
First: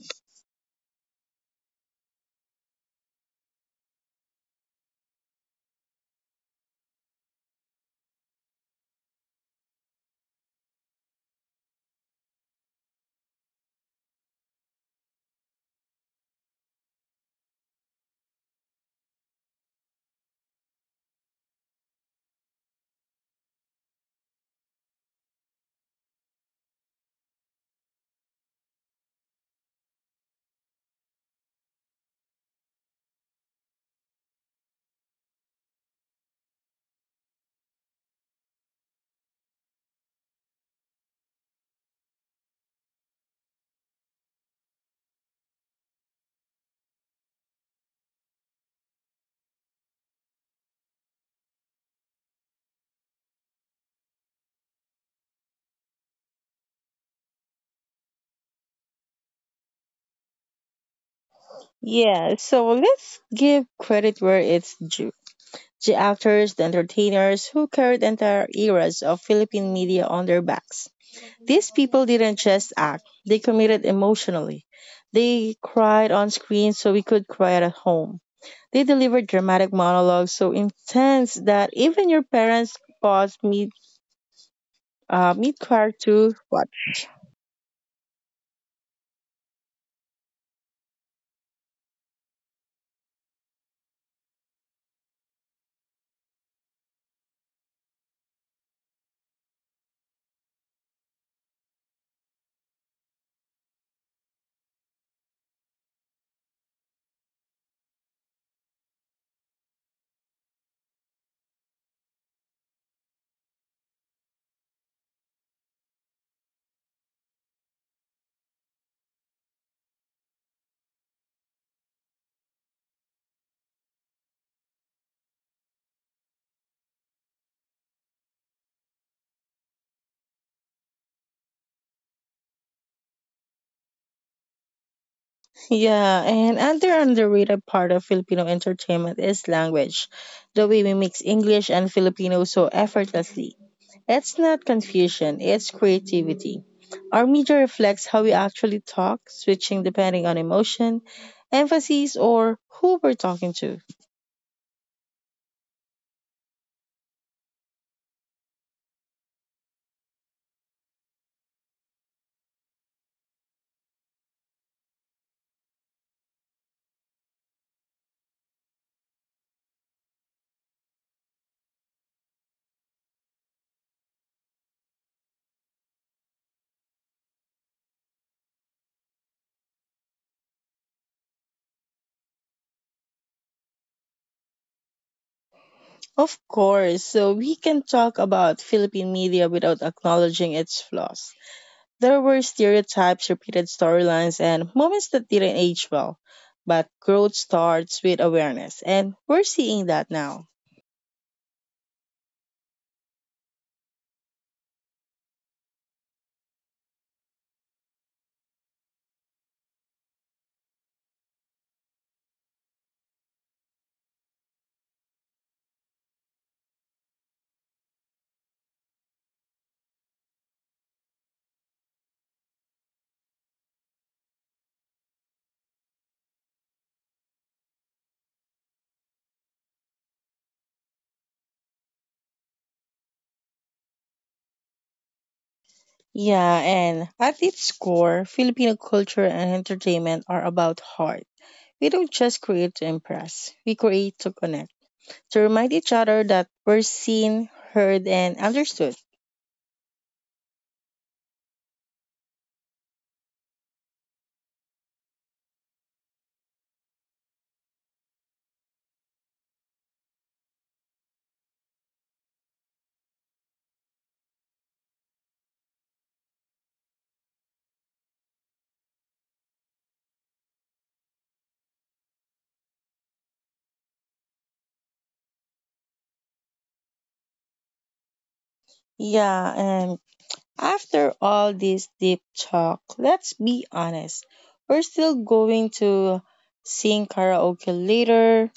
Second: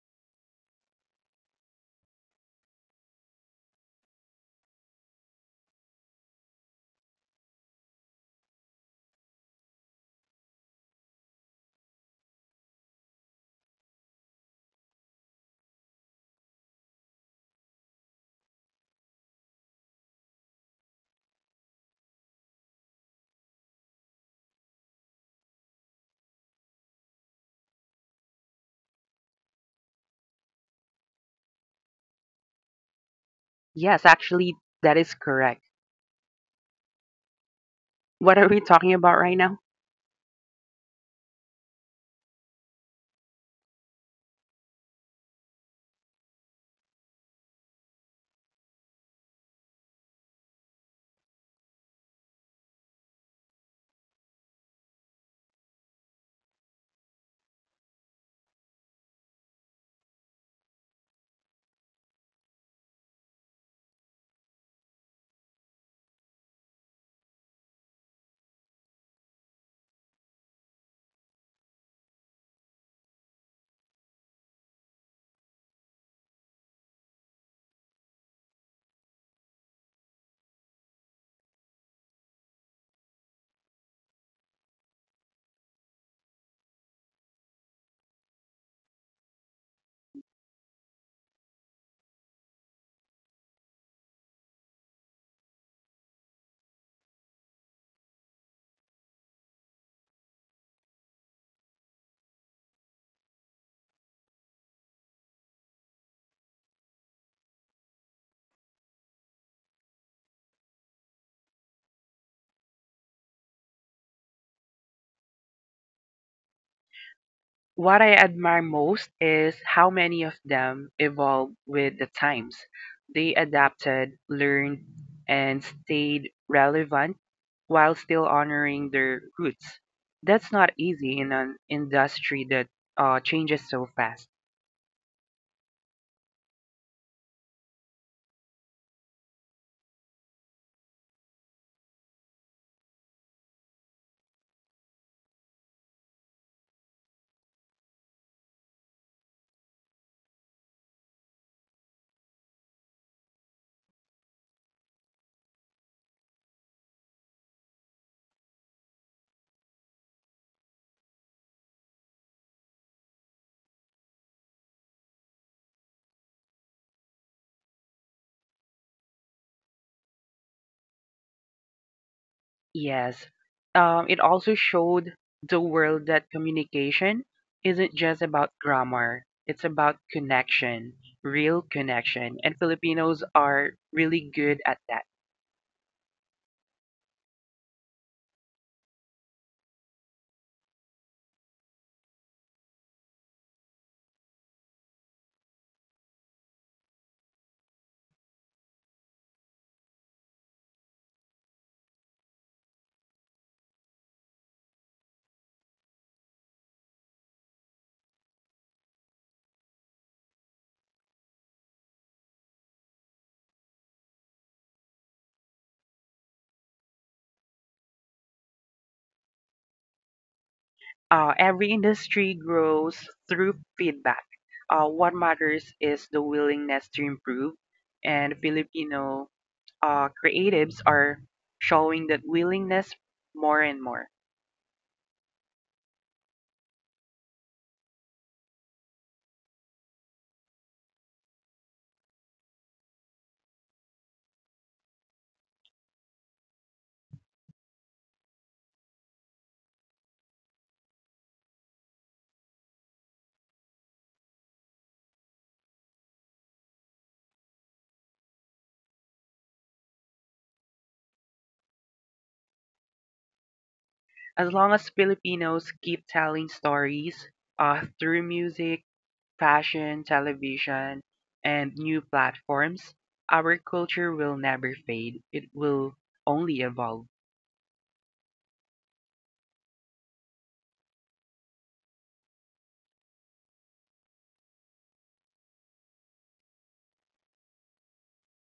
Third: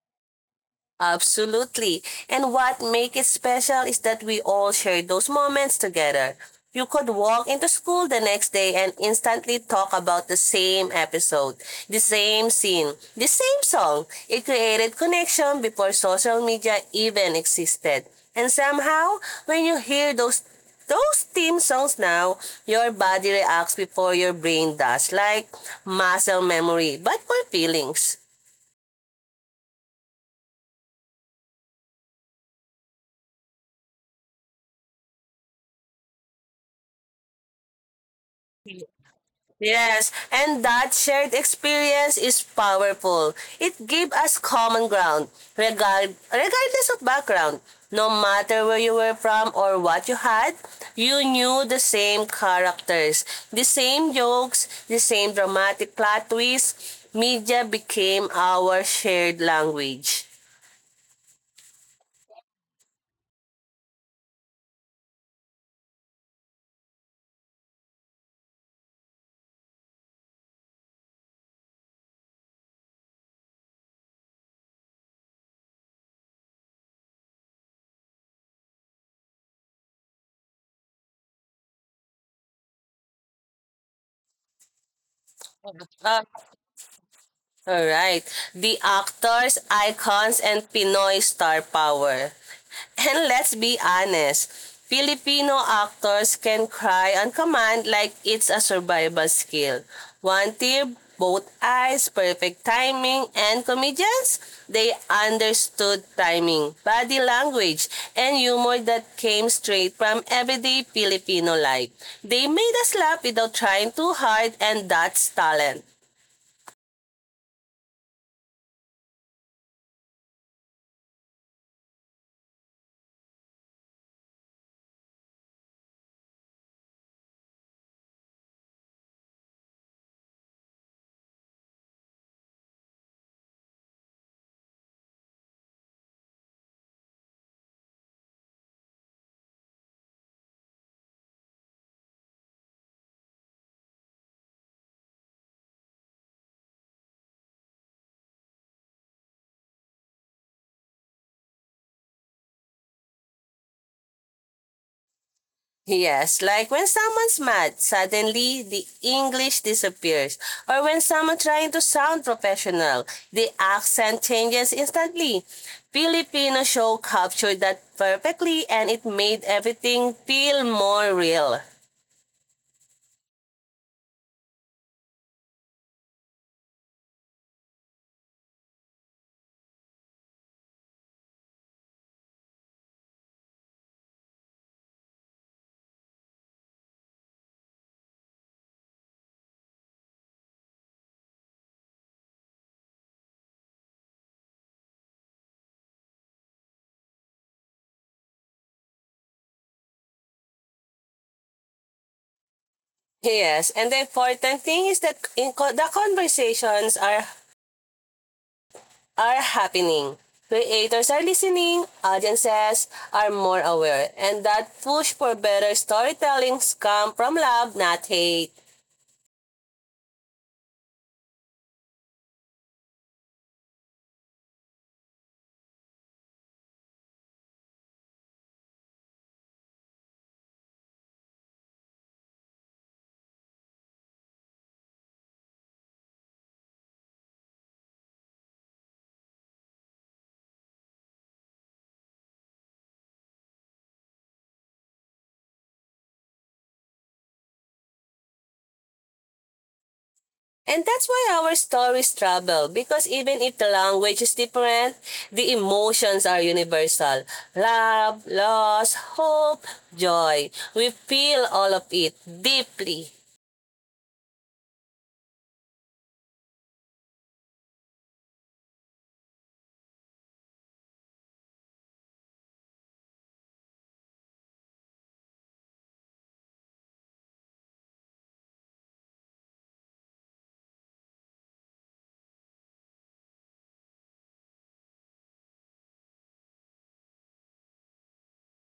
Speaker 2: Absolutely. And what make it special is that we all share those moments together. You could walk into school the next day and instantly talk about the same episode, the same scene, the same song. It created connection before social media even existed. And somehow, when you hear those theme songs now, your body reacts before your brain does, like muscle memory, but for feelings.
Speaker 3: Yes, actually, that is correct. What are we talking about right now?
Speaker 2: Yes, and that shared experience is powerful. It gave us common ground, regardless of background. No matter where you were from or what you had, you knew the same characters, the same jokes, the same dramatic plot twists. Media became our shared language.
Speaker 1: Yeah, so let's give credit where it's due. The actors, the entertainers who carried entire eras of Philippine media on their backs. These people didn't just act, they committed emotionally. They cried on screen so we could cry at home. They delivered dramatic monologues so intense that even your parents paused mid car
Speaker 2: Uh,
Speaker 1: to watch.
Speaker 2: all right. The actors, icons, and Pinoy star power. And let's be honest, Filipino actors can cry on command like it's a survival skill. One tear, both eyes, perfect timing, and comedians, they understood timing, body language, and humor that came straight from everyday Filipino life. They made us laugh without trying too hard, and that's talent.
Speaker 3: What I admire most is how many of them evolved with the times. They adapted, learned, and stayed relevant while still honoring their roots. That's not easy in an industry that changes so fast.
Speaker 1: Yeah, and another underrated part of Filipino entertainment is language, the way we mix English and Filipino so effortlessly. It's not confusion, it's creativity. Our media reflects how we actually talk, switching depending on emotion, emphasis, or who we're talking to.
Speaker 2: Yes, like when someone's mad, suddenly the English disappears. Or when someone trying to sound professional, the accent changes instantly. Filipino show captured that perfectly and it made everything feel more real.
Speaker 3: Yes. It also showed the world that communication isn't just about grammar, it's about connection, real connection. And Filipinos are really good at that.
Speaker 1: Of course, so we can talk about Philippine media without acknowledging its flaws. There were stereotypes, repeated storylines, and moments that didn't age well. But growth starts with awareness, and we're seeing that now.
Speaker 2: Yes, and the important thing is that the conversations are happening. Creators are listening, audiences are more aware, and that push for better storytelling comes from love, not hate.
Speaker 3: Every industry grows through feedback. What matters is the willingness to improve. And Filipino creatives are showing that willingness more and more.
Speaker 1: Yeah, and at its core, Filipino culture and entertainment are about heart. We don't just create to impress, we create to connect, to remind each other that we're seen, heard, and understood.
Speaker 2: And that's why our stories travel because even if the language is different, the emotions are universal. Love, loss, hope, joy. We feel all of it deeply.
Speaker 3: As long as Filipinos keep telling stories through music, fashion, television, and new platforms, our culture will never fade. It will only evolve.
Speaker 1: Yeah, and after all this deep talk, let's be honest. We're still going to sing karaoke later,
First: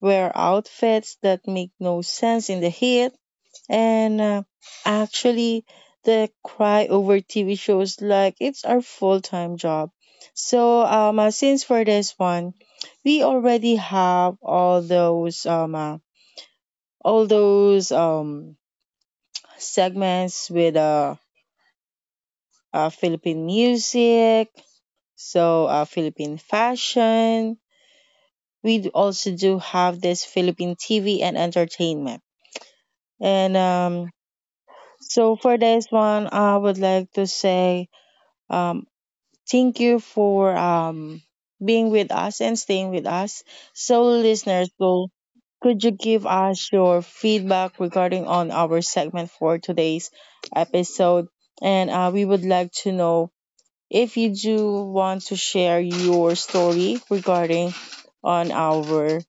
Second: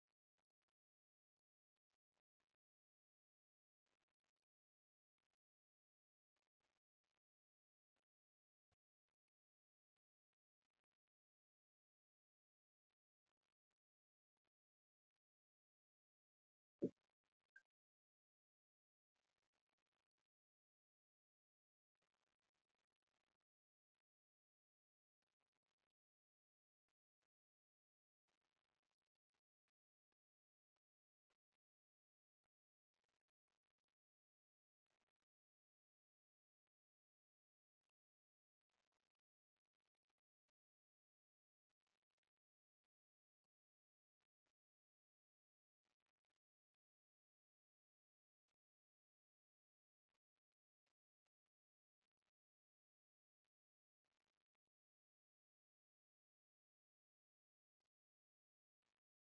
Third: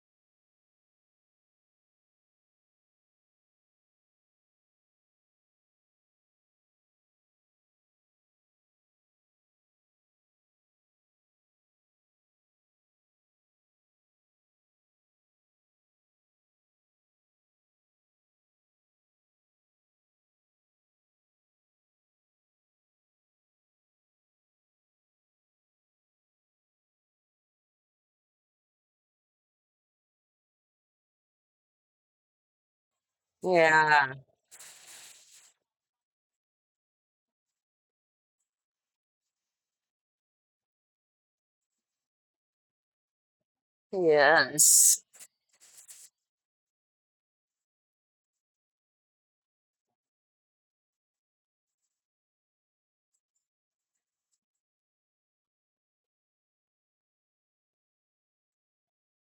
Speaker 1: wear outfits that make no sense in the heat, and actually, the cry over TV shows like it's our full time job. Since for this one, we already have all those all those segments with Philippine music, Philippine fashion. We also do have this Philippine TV and entertainment. And
Speaker 2: Yeah.
Speaker 1: so for this one, I would like to say um, thank you for being with us and staying with us. So, listeners,
Speaker 2: Yes.
Speaker 1: go. Could you give us your feedback regarding on our segment for today's episode? And We would like to know if you do want to share your story regarding on our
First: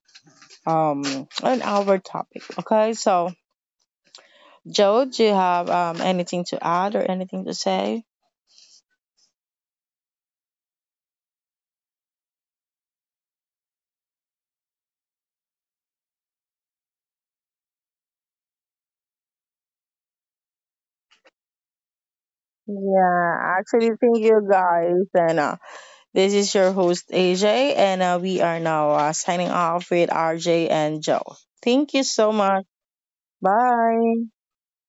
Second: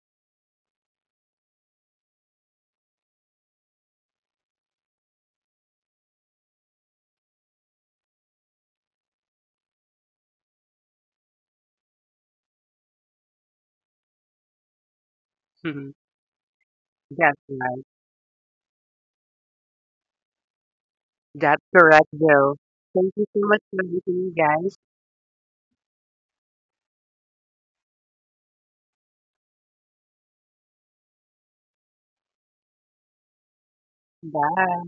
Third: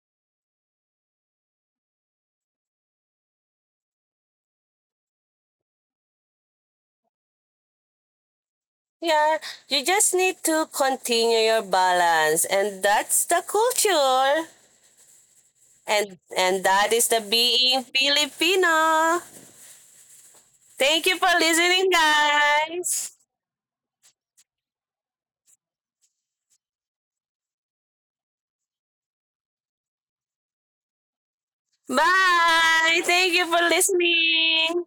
Speaker 1: um on our topic. Okay, so Joe, do you have anything to add or anything to say?
Speaker 2: Yeah, you just need to continue your balance and that's the culture.
Speaker 3: [LAUGHS] That's
Speaker 2: And that is the
Speaker 3: right.
Speaker 2: being Filipino. Thank you for
Speaker 3: That's
Speaker 2: listening,
Speaker 3: correct, Bill. Thank
Speaker 2: guys.
Speaker 3: you so much for
Speaker 1: Thank
Speaker 3: listening,
Speaker 1: you
Speaker 3: guys.
Speaker 1: guys, and this is your host, AJ, and we are now signing off with RJ and Joe. Thank you so much.
Speaker 2: Bye. Thank you for
Speaker 1: Bye.
Speaker 3: Bye.
Speaker 2: listening.